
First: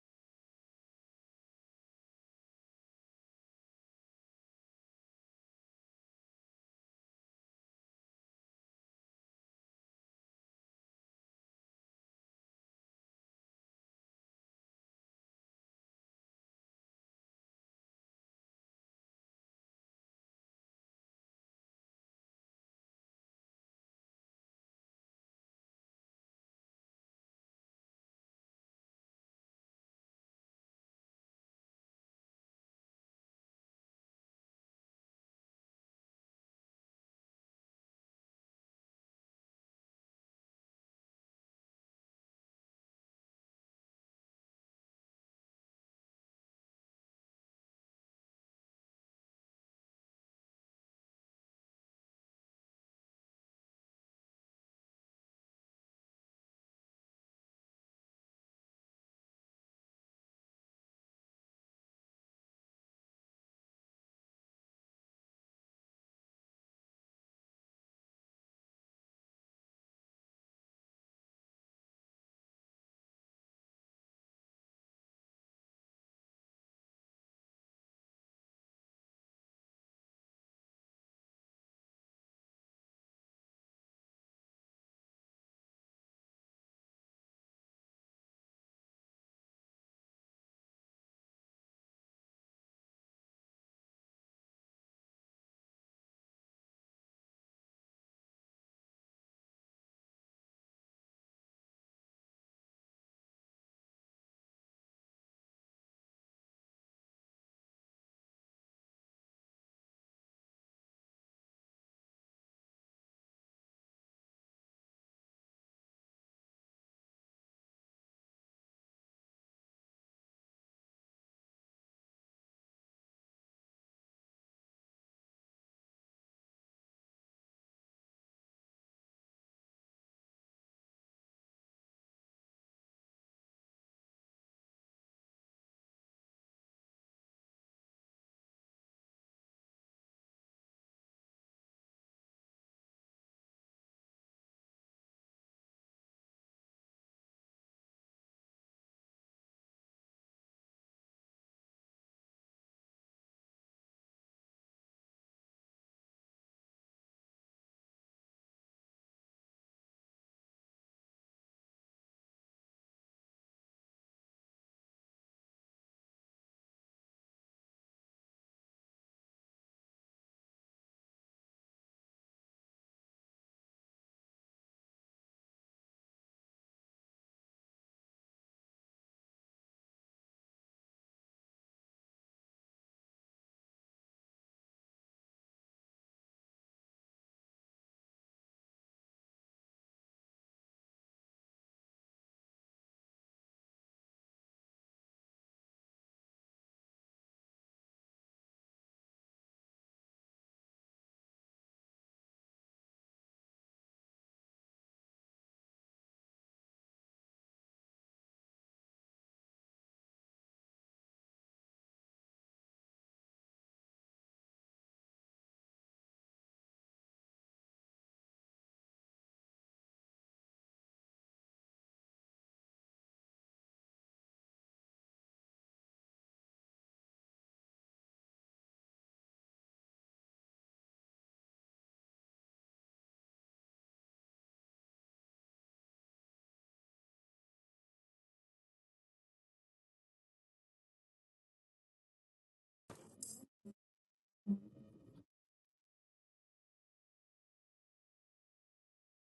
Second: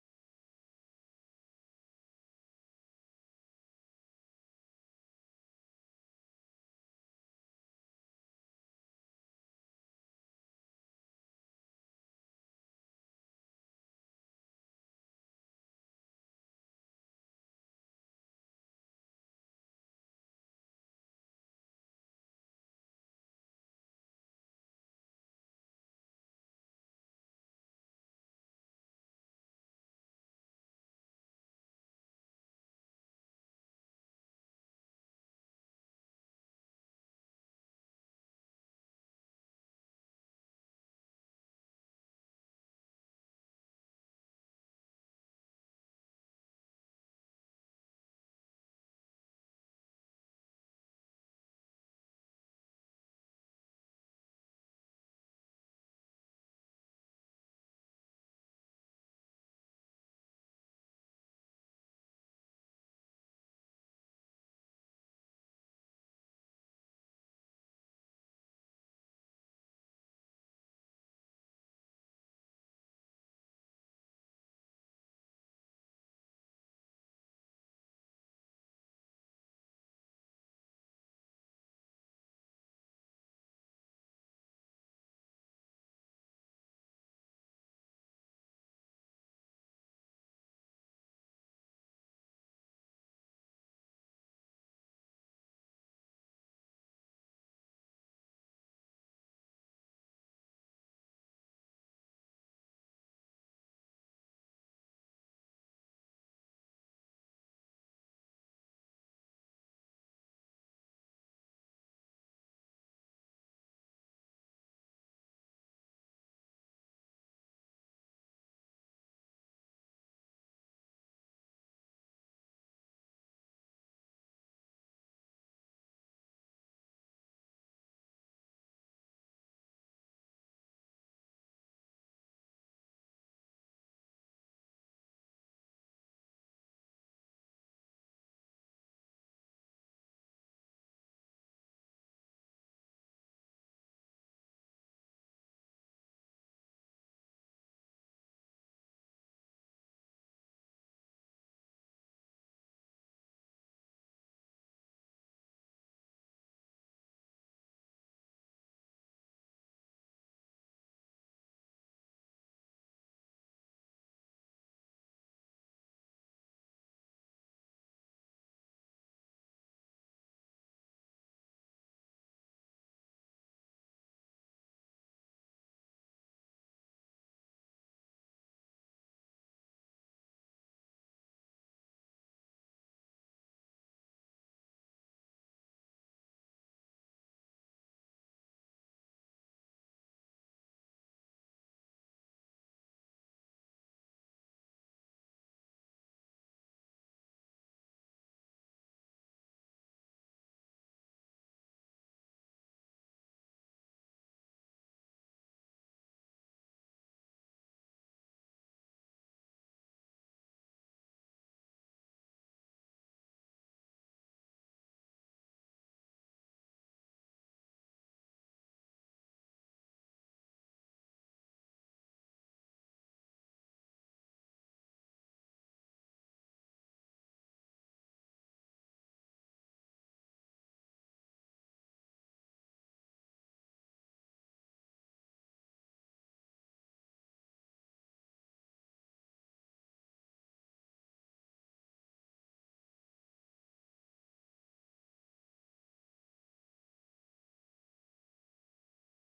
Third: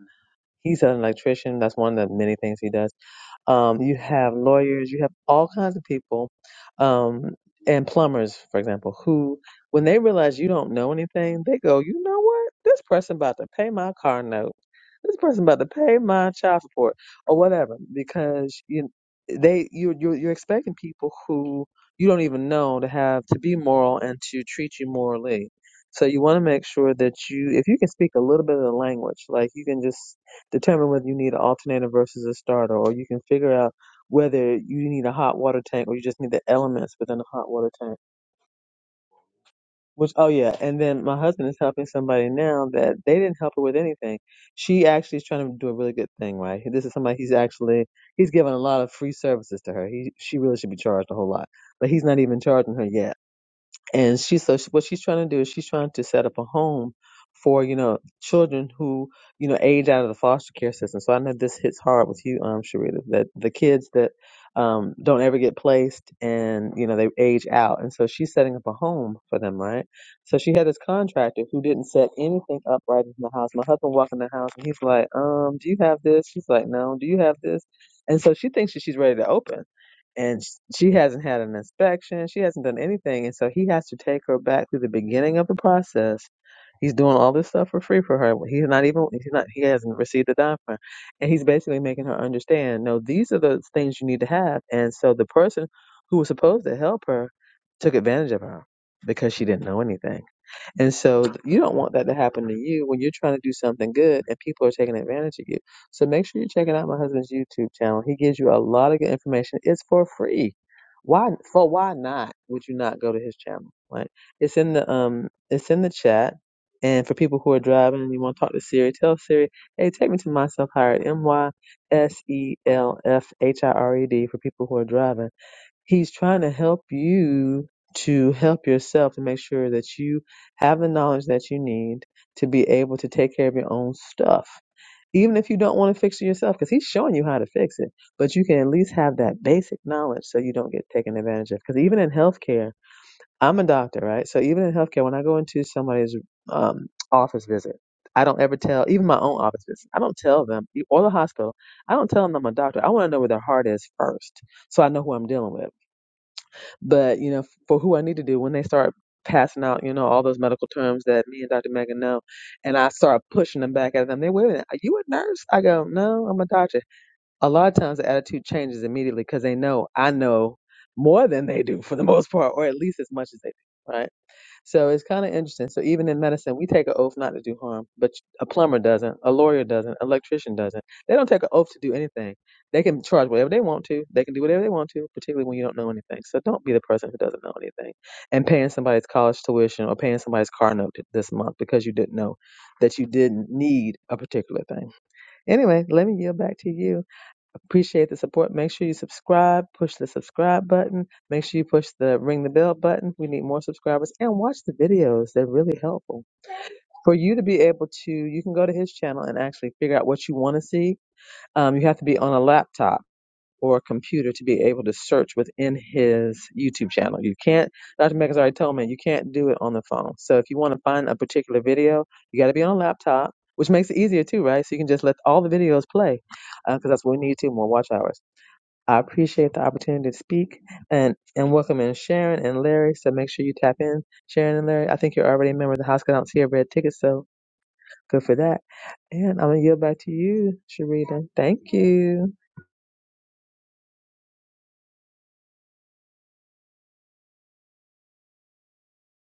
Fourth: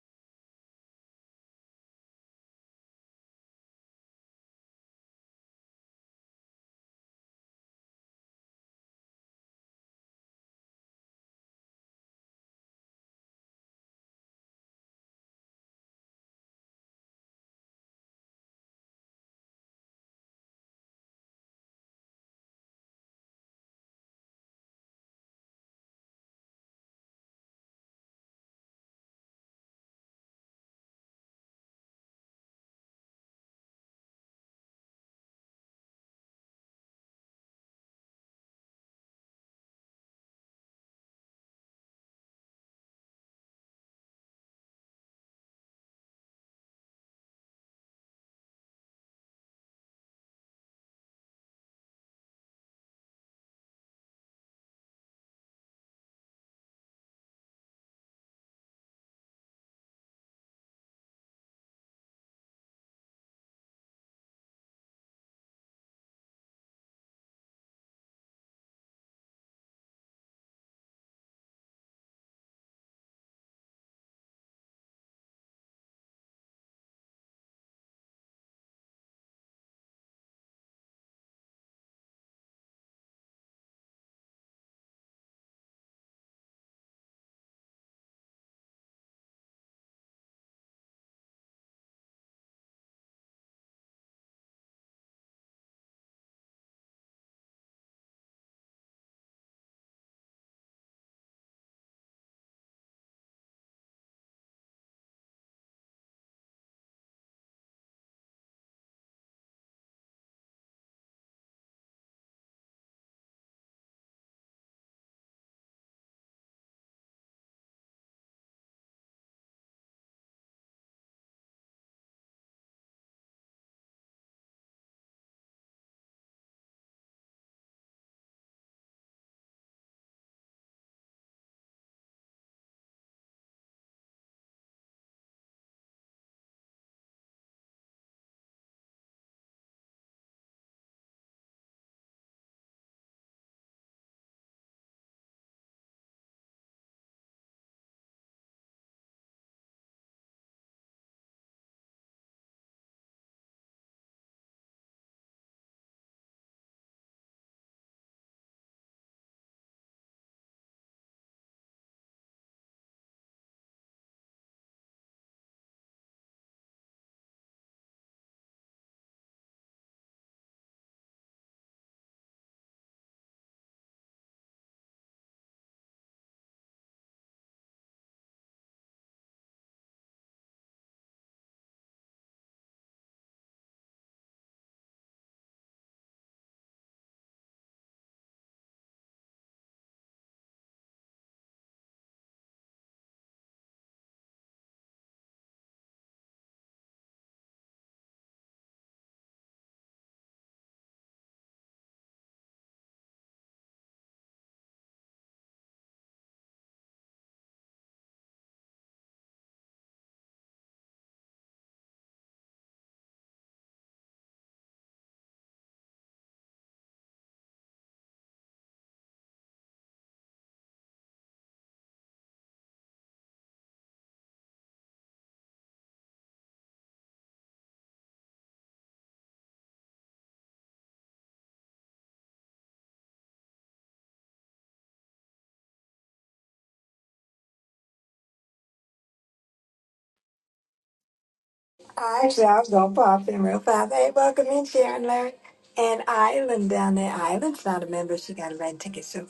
He's an electrician. That's one of the many things he does. Um, you have lawyers. You have all kinds of people, um, and plumbers, for example, who, when they realize you don't know anything, they go, you know what? This person about to pay my car note. This person about to pay my child support or whatever, because you, they, you, you're, you're expecting people who you don't even know to have to be moral and to treat you morally. So you want to make sure that you, if you can speak a little bit of the language, like you can just Determine whether you need an alternator versus a starter, or you can figure out whether you need a hot water tank or you just need the elements within a hot water tank. Which, oh yeah, and then my husband is helping somebody now that they didn't help her with anything. She actually is trying to do a really good thing, right? This is somebody he's actually he's giving a lot of free services to her. He she really should be charged a whole lot, but he's not even charging her yet and she so she, what she's trying to do is she's trying to set up a home for you know children who you know age out of the foster care system. So I know this hits hard with you, um, Sharita, that the kids that um don't ever get placed and you know they age out, and so she's setting up a home for them, right? So she had this contractor who didn't set anything up right in the house. My husband walked in the house and he's like, um, do you have this? She's like, no. Do you have this? And so she thinks that she's ready to open and sh- she hasn't had an inspection. She hasn't done anything, and so he has to take her back through the beginning of the process. He's doing all this stuff for free for her. He's not even he's not he hasn't received a dime from her, and he's basically making her understand. No, these are the things you need to have, and so the person who was supposed to help her took advantage of her because she didn't know anything. And so you don't want that to happen to you when you're trying to do something good and people are taking advantage of you. So make sure you're checking out my husband's YouTube channel. He gives you a lot of good information. It's for free. Why for why not would you not go to his channel? Like it's in the um it's in the chat. And for people who are driving and you want to talk to Siri, tell Siri, hey, take me to myself hired M Y S E L F H I R E D for people who are driving He's trying to help you to help yourself to make sure that you have the knowledge that you need to be able to take care of your own stuff. Even if you don't want to fix it yourself, because he's showing you how to fix it, but you can at least have that basic knowledge so you don't get taken advantage of. Because even in healthcare, I'm a doctor, right? So even in healthcare, when I go into somebody's um, office visit, I don't ever tell, even my own office visit, I don't tell them, or the hospital, I don't tell them I'm a doctor. I want to know where their heart is first so I know who I'm dealing with. But you know, for who I need to do when they start passing out, you know, all those medical terms that me and Dr. Megan know, and I start pushing them back at them. They wait a minute, are you a nurse? I go, no, I'm a doctor. A lot of times the attitude changes immediately because they know I know more than they do for the most part, or at least as much as they do, right? So it's kind of interesting. So even in medicine, we take an oath not to do harm, but a plumber doesn't, a lawyer doesn't, electrician doesn't. They don't take an oath to do anything. They can charge whatever they want to. They can do whatever they want to, particularly when you don't know anything. So don't be the person who doesn't know anything and paying somebody's college tuition or paying somebody's car note th- this month because you didn't know that you didn't need a particular thing. Anyway, let me yield back to you. Appreciate the support. Make sure you subscribe, push the subscribe button. Make sure you push the ring the bell button. We need more subscribers and watch the videos. They're really helpful. For you to be able to, you can go to his channel and actually figure out what you want to see. Um, you have to be on a laptop or a computer to be able to search within his YouTube channel. You can't, Dr. Megas already told me, you can't do it on the phone. So if you want to find a particular video, you got to be on a laptop, which makes it easier too, right? So you can just let all the videos play because that's what we need too, more watch hours. I appreciate the opportunity to speak and, and welcome in Sharon and Larry. So make sure you tap in, Sharon and Larry. I think you're already a member of the house, 'cause I don't see a red ticket, so good for that. And I'm going to yield back to you, Sharita. Thank you.
Actually, I was gonna pop in real fast. Hey, welcome in, Sharon Larry. And Island down there. Island's not a member. She got a red ticket. So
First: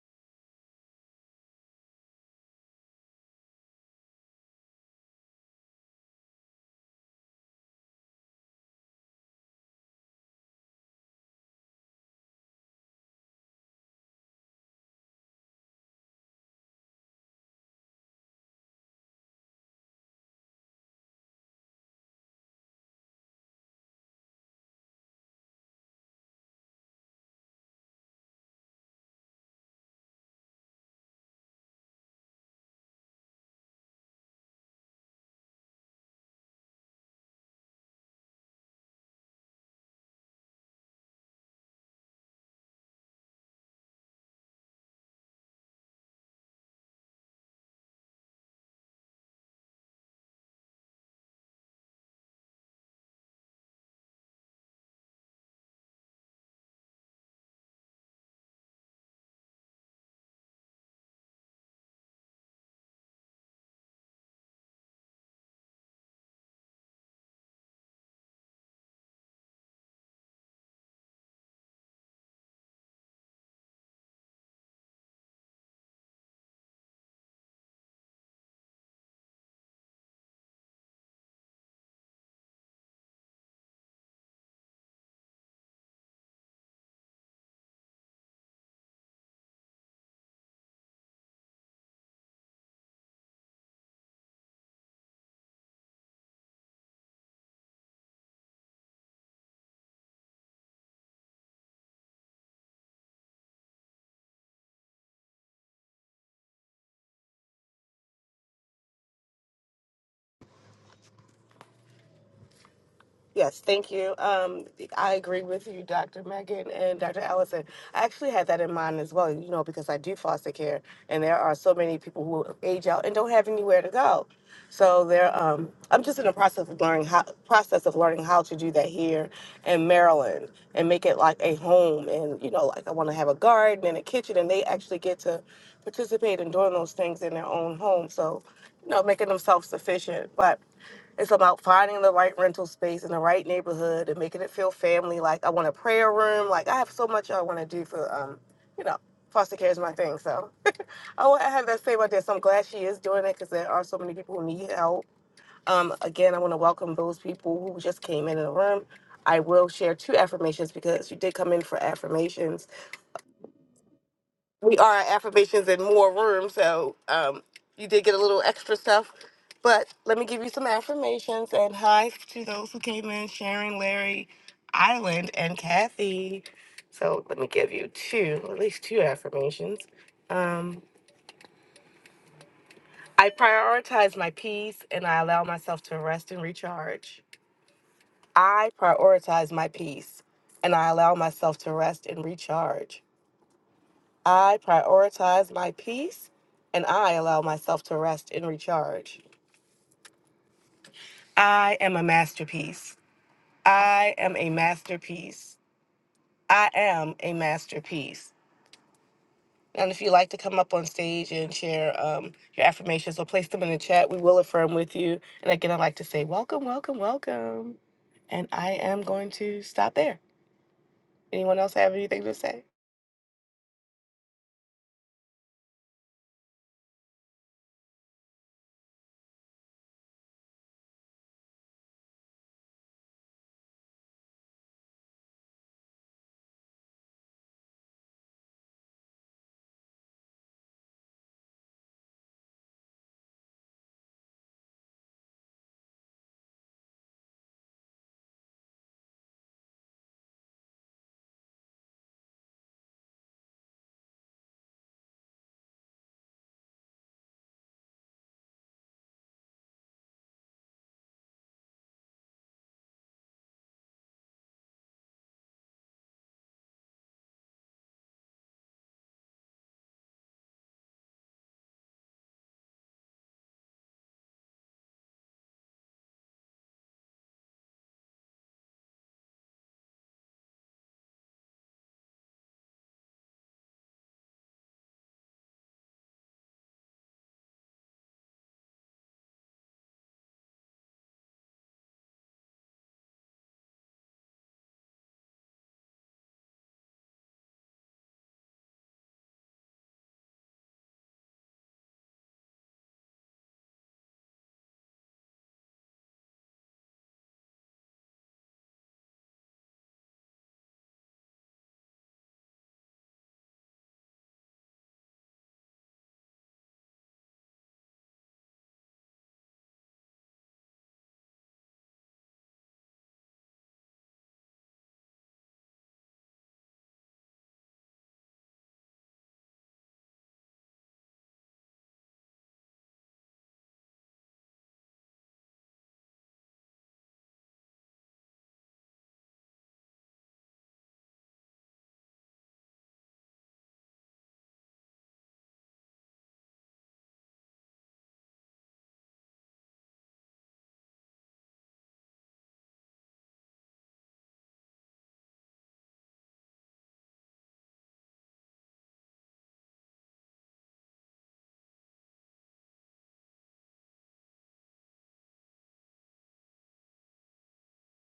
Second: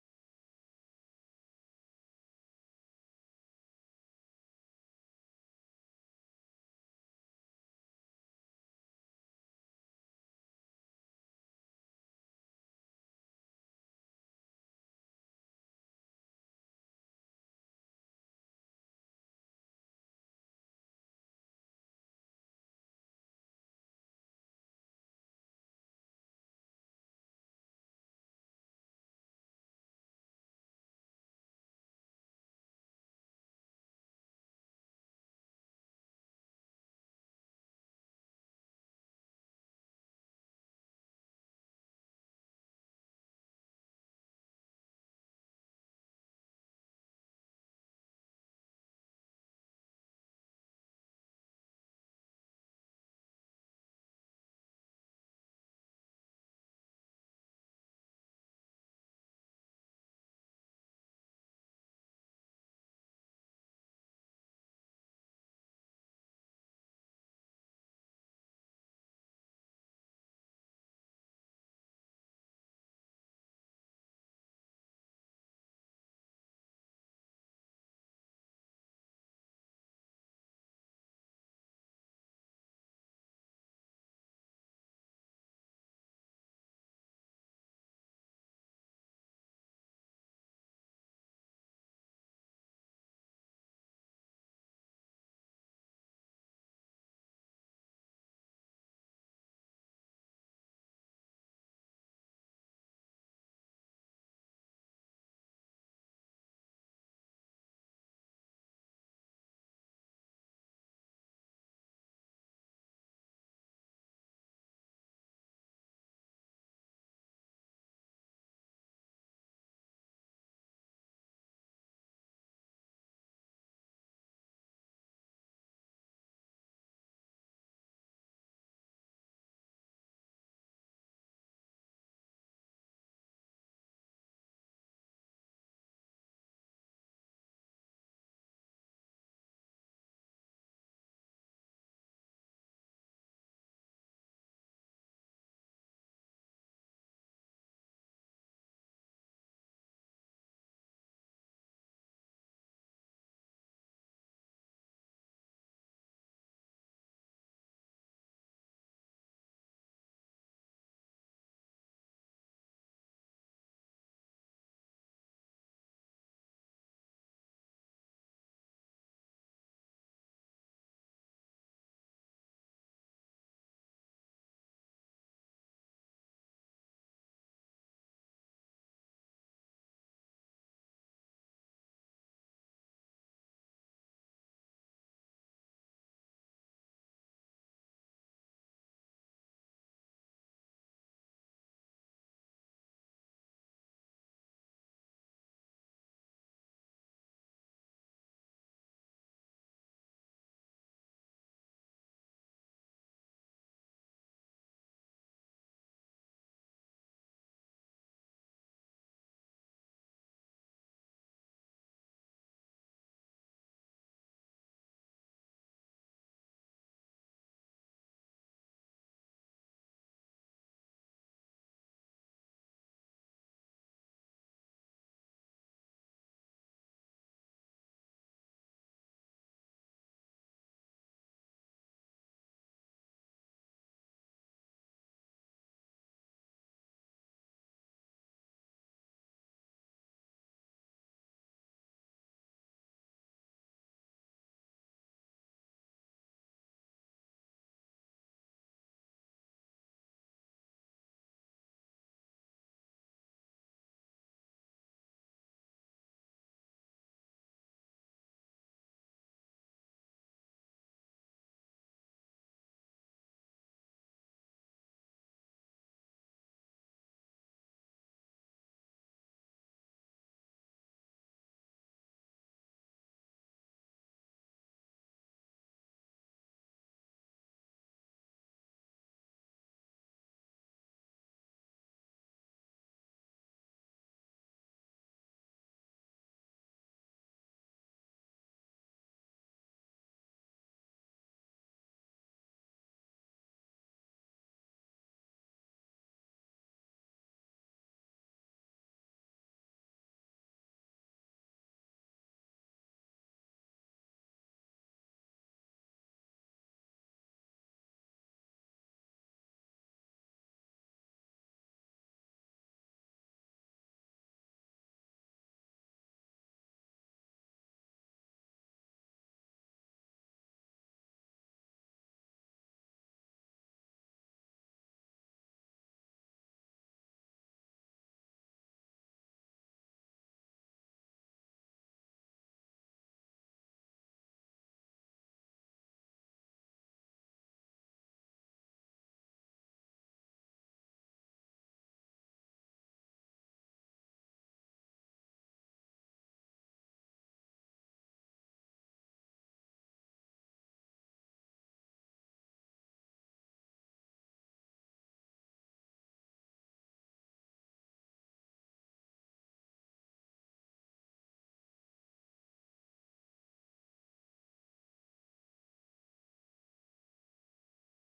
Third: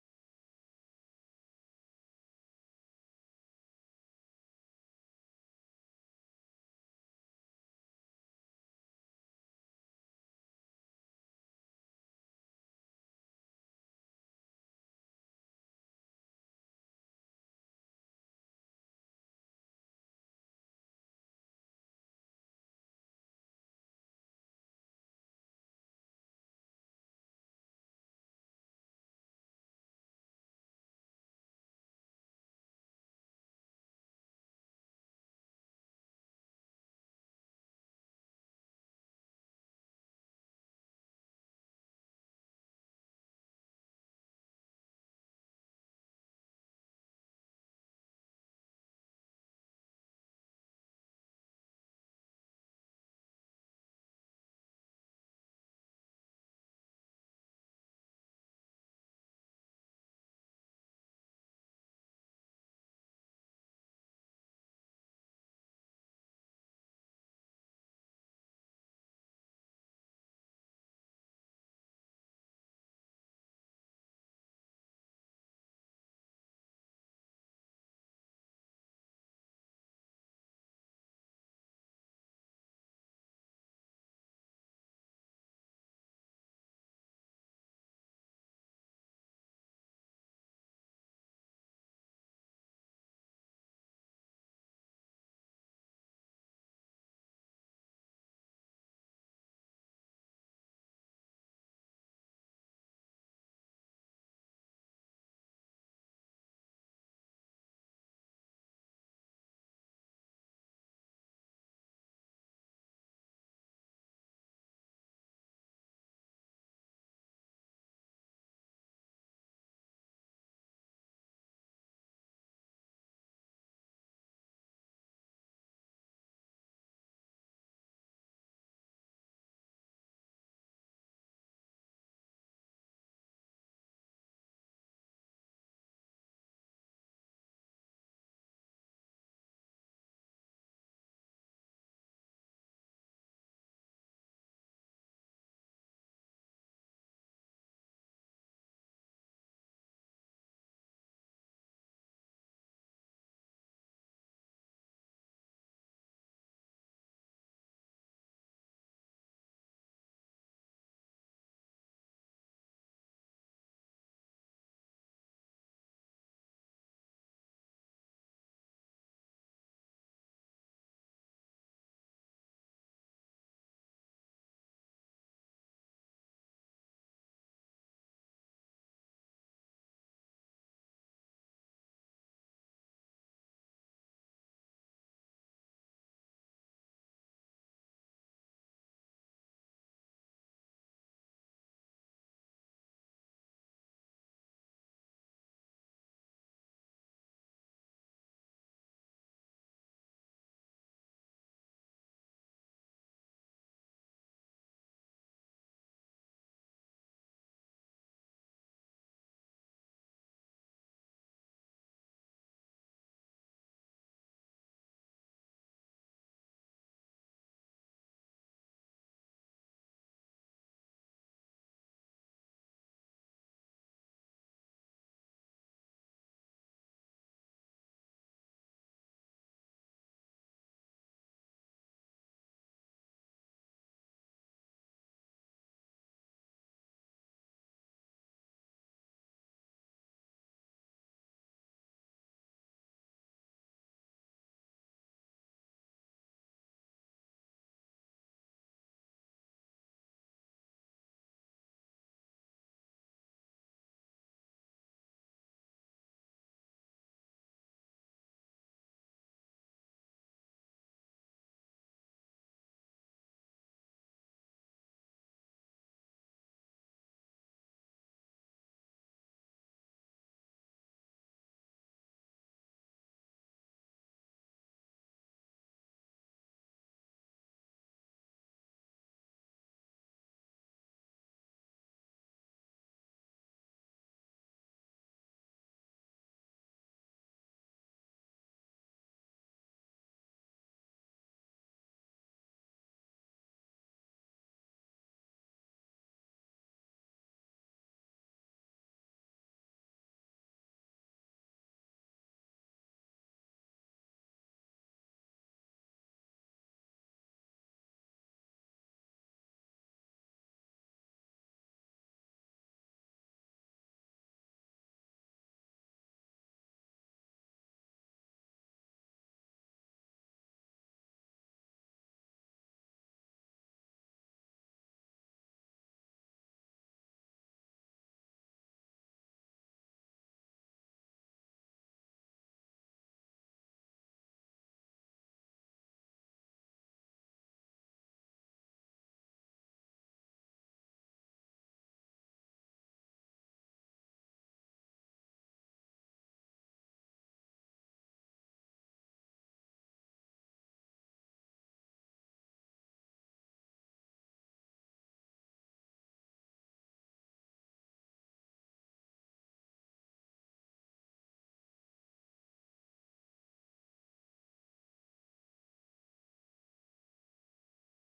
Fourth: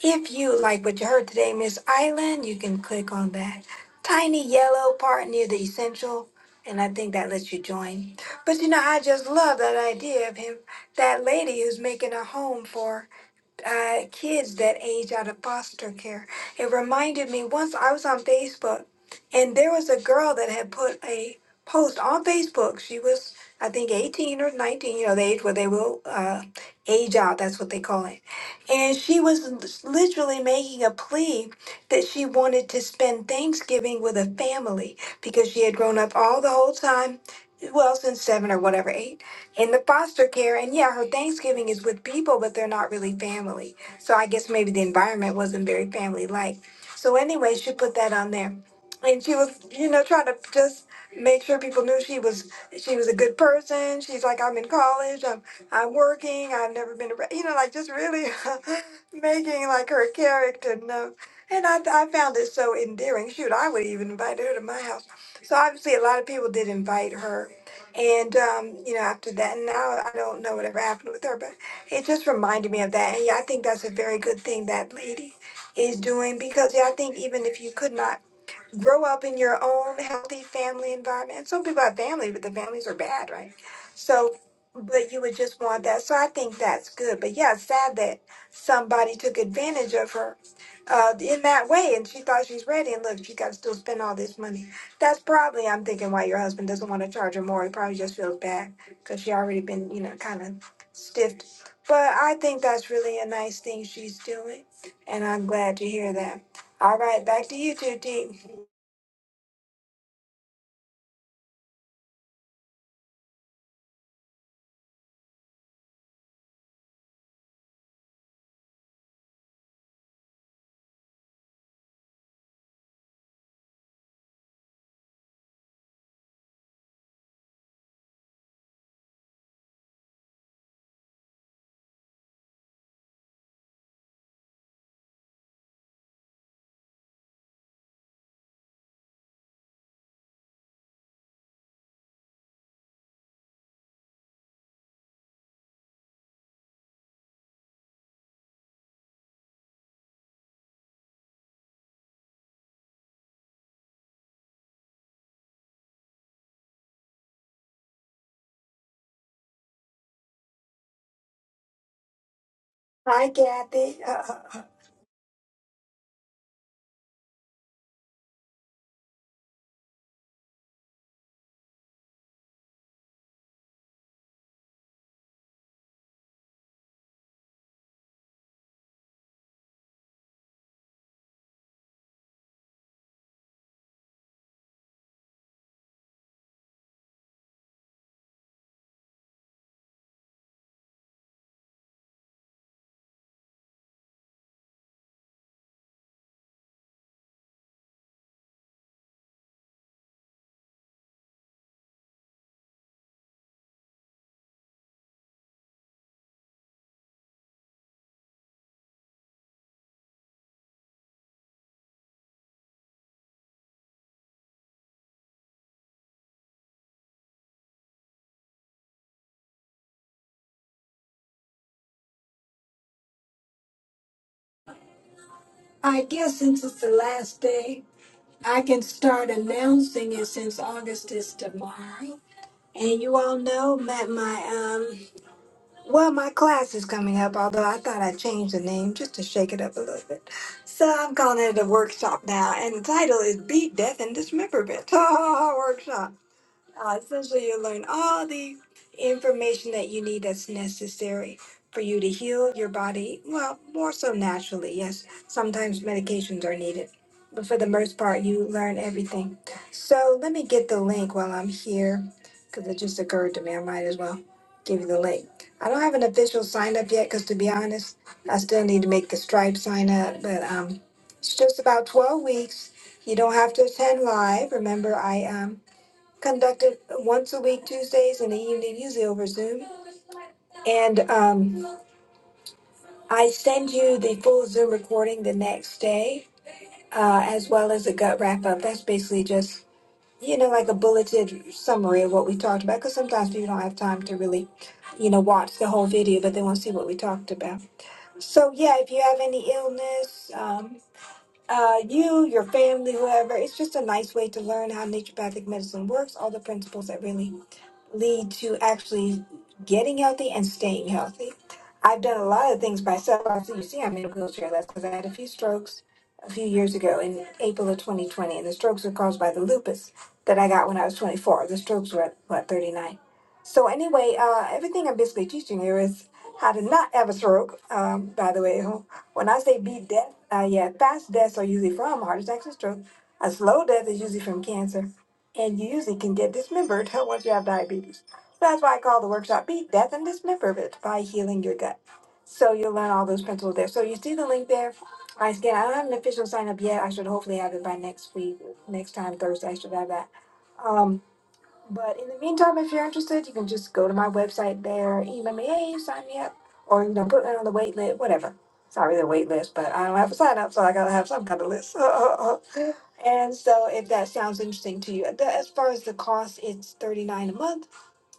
if you like what you heard today, Miss Island, you can click on that tiny yellow part near the essential. And I think that lets you join. But you know, I just love that idea of him, that lady who's making a home for uh, kids that age out of foster care. It reminded me once I was on Facebook, and there was a girl that had put a post on Facebook. She was, I think, 18 or 19, you know, the age where they will uh, age out. That's what they call it. And she was literally making a plea that she wanted to spend Thanksgiving with a family because she had grown up all the whole time, well, since seven or whatever, eight in the foster care and yeah her thanksgiving is with people but they're not really family so i guess maybe the environment wasn't very family like so anyway she put that on there and she was you know trying to just make sure people knew she was she was a good person she's like i'm in college i'm i'm working i've never been arre-" you know like just really making like her character know and I, I found it so endearing shoot i would even invite her to my house so obviously a lot of people did invite her and um, you know, after that, now I don't know whatever happened with her, but it just reminded me of that. And yeah, I think that's a very good thing that lady is doing because yeah, I think even if you could not grow up in your own healthy family environment. And Some people have family, but the families are bad, right? So, but you would just want that. So I think that's good. But yeah, it's sad that somebody took advantage of her uh, in that way, and she thought she's ready. And look, she got to still spend all this money. That's probably I'm thinking why your husband doesn't want to charge her more. He probably just feels bad because she already been you know kind of stiffed. But I think that's really a nice thing she's doing, and I'm glad to hear that. All right, back to you two, T.
Yes, thank you. Um, I agree with you, Dr. Megan and Dr. Allison. I actually had that in mind as well, you know, because I do foster care, and there are so many people who age out and don't have anywhere to go. So there, um, I'm just in the process of learning how process of learning how to do that here in Maryland and make it like a home, and you know, like I want to have a garden and a kitchen, and they actually get to participate in doing those things in their own home. So you know, making them self sufficient. But it's about finding the right rental space in the right neighborhood and making it feel family. Like I want a prayer room. Like I have so much I want to do for, um, you know, foster care is my thing. So I want to have that same idea. So I'm glad she is doing it because there are so many people who need help. Um, again, I want to welcome those people who just came in the room. I will share two affirmations because you did come in for affirmations
Hi, Kathy. Uh, uh, uh,
we are at affirmations in more room, so um, you did get a little extra stuff. But let me give you some affirmations and hi to those who came in: Sharon, Larry, Island, and Kathy. So let me give you two, at least two affirmations. Um, I prioritize my peace and I allow myself to rest and recharge. I prioritize my peace and I allow myself to rest and recharge. I prioritize my peace and I allow myself to rest and recharge. I am a masterpiece. I am a masterpiece. I am a masterpiece. And if you like to come up on stage and share um, your affirmations or place them in the chat, we will affirm with you. And again, I'd like to say welcome, welcome, welcome. And I am going to stop there. Anyone else have anything to say?
I guess since it's the last day, I can start announcing it since August is tomorrow. And you all know that my um, well, my class is coming up. Although I thought I would change the name just to shake it up a little bit, so I'm calling it a workshop now. And the title is "Beat Death and Dismemberment" workshop. Uh, essentially, you learn all the information that you need that's necessary for you to heal your body. Well, more so naturally, yes. Sometimes medications are needed. But for the most part, you learn everything. So let me get the link while I'm here because it just occurred to me. I might as well give you the link. I don't have an official sign up yet because, to be honest, I still need to make the Stripe sign up. But um, it's just about 12 weeks. You don't have to attend live. Remember, I. Um, conducted once a week Tuesdays in the evening, usually over Zoom. And um, I send you the full Zoom recording the next day, uh, as well as a gut wrap up. That's basically just, you know, like a bulleted summary of what we talked about, because sometimes people don't have time to really, you know, watch the whole video, but they want to see what we talked about. So, yeah, if you have any illness, um, uh, you, your family, whoever, it's just a nice way to learn how naturopathic medicine works, all the principles that really lead to actually getting healthy and staying healthy. I've done a lot of things myself. So you see, I'm in a wheelchair. That's because I had a few strokes a few years ago in April of 2020, and the strokes were caused by the lupus that I got when I was 24. The strokes were at what 39. So anyway, uh, everything I'm basically teaching you is how to not have a stroke. Um, by the way, when I say beat death, uh, yeah, fast deaths are usually from heart attacks and stroke. A slow death is usually from cancer and you usually can get dismembered once you have diabetes. So that's why I call the workshop Beat Death and Dismemberment by Healing Your Gut. So you'll learn all those principles there. So you see the link there. I again, I don't have an official sign up yet. I should hopefully have it by next week, next time Thursday. I should have that. Um, but in the meantime, if you're interested, you can just go to my website there, email me, hey, sign me up, or you know, put me on the wait list, whatever. It's not really a wait list, but I don't have a sign up, so I gotta have some kind of list. And so, if that sounds interesting to you, the- as far as the cost, it's thirty nine a month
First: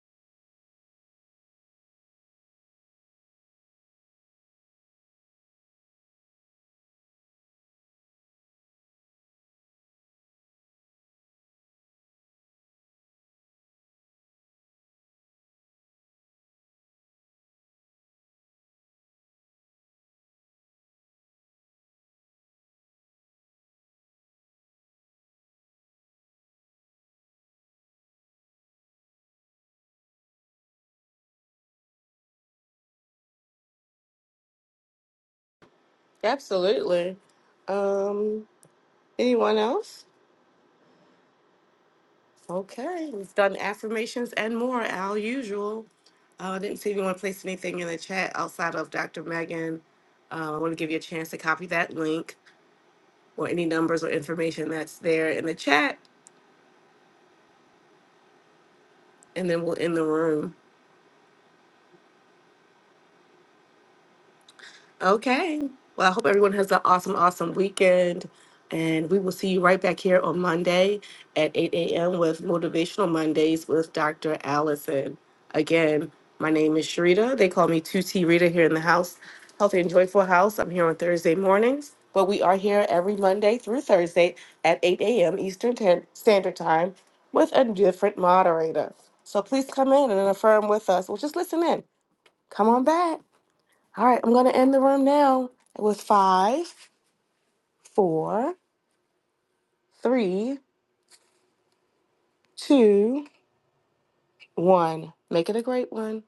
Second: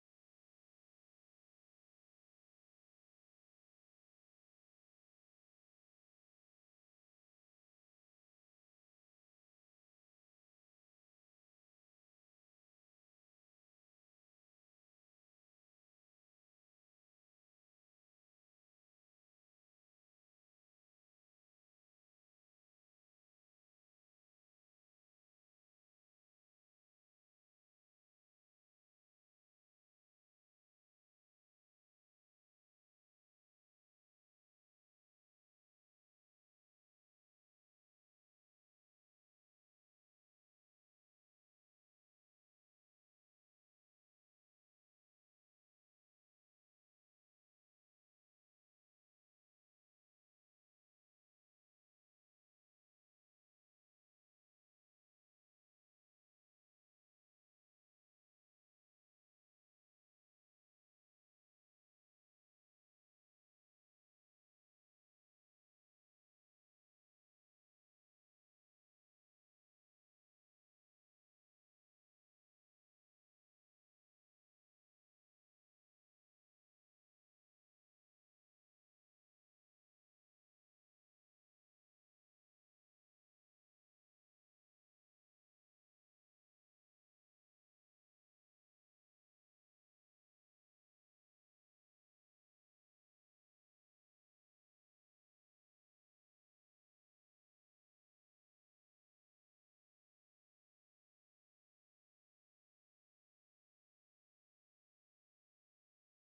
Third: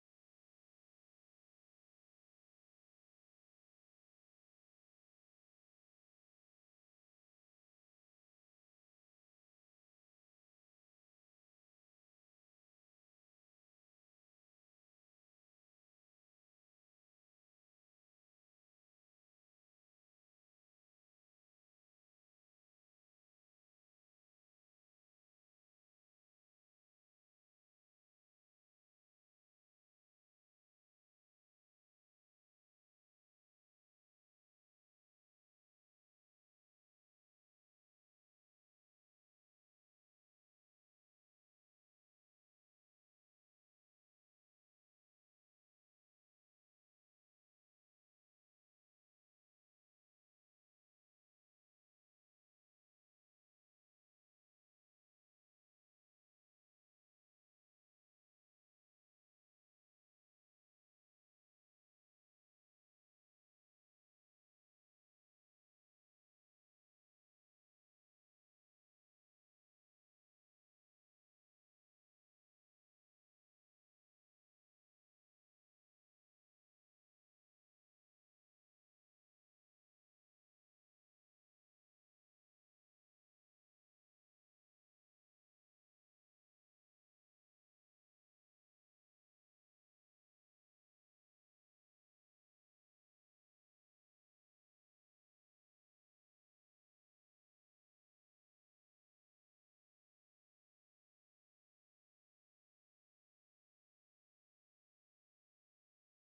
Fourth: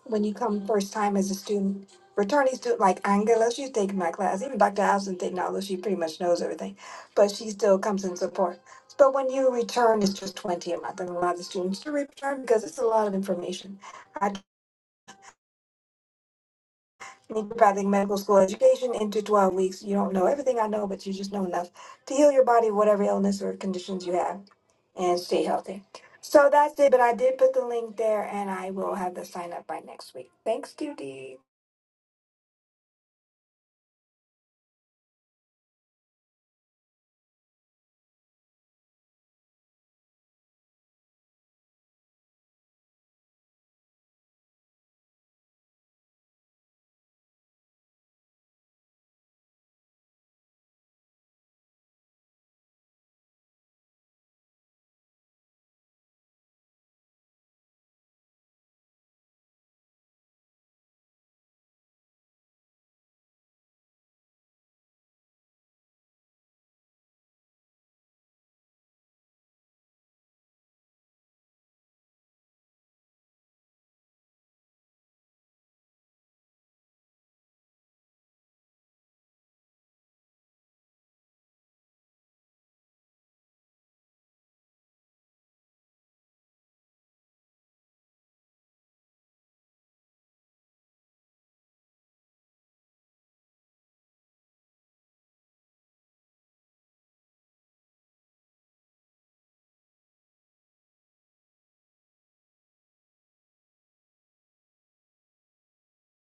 when you come first time as a student. Returning student like Angela, she's taking my class. Even Dr. Allison taking although she pretty much knows everything, but she still comes in support. But when you return, it's just twenty a month, and a lot of the students do return because it's a lot of information. I naturopathic medical school education into 12 weeks. You don't know everything I know, but you just know enough to heal your body, whatever illness or conditions you have, and stay healthy. So that's it. But I did put the link there, and I will have the sign up by next week. Thanks, Judy.
Absolutely. Um, anyone else? Okay, we've done affirmations and more, our usual. Uh, I didn't see if you want to place anything in the chat outside of Dr. Megan. Uh, I want to give you a chance to copy that link or any numbers or information that's there in the chat, and then we'll end the room. Okay. Well, I hope everyone has an awesome, awesome weekend. And we will see you right back here on Monday at 8 a.m. with Motivational Mondays with Dr. Allison. Again, my name is Sharita. They call me 2T Rita here in the house, Healthy and Joyful House. I'm here on Thursday mornings, but we are here every Monday through Thursday at 8 a.m. Eastern Tan- Standard Time with a different moderator. So please come in and affirm with us. Well, just listen in. Come on back. All right, I'm going to end the room now with five, four, three, two, one. Make it a great one.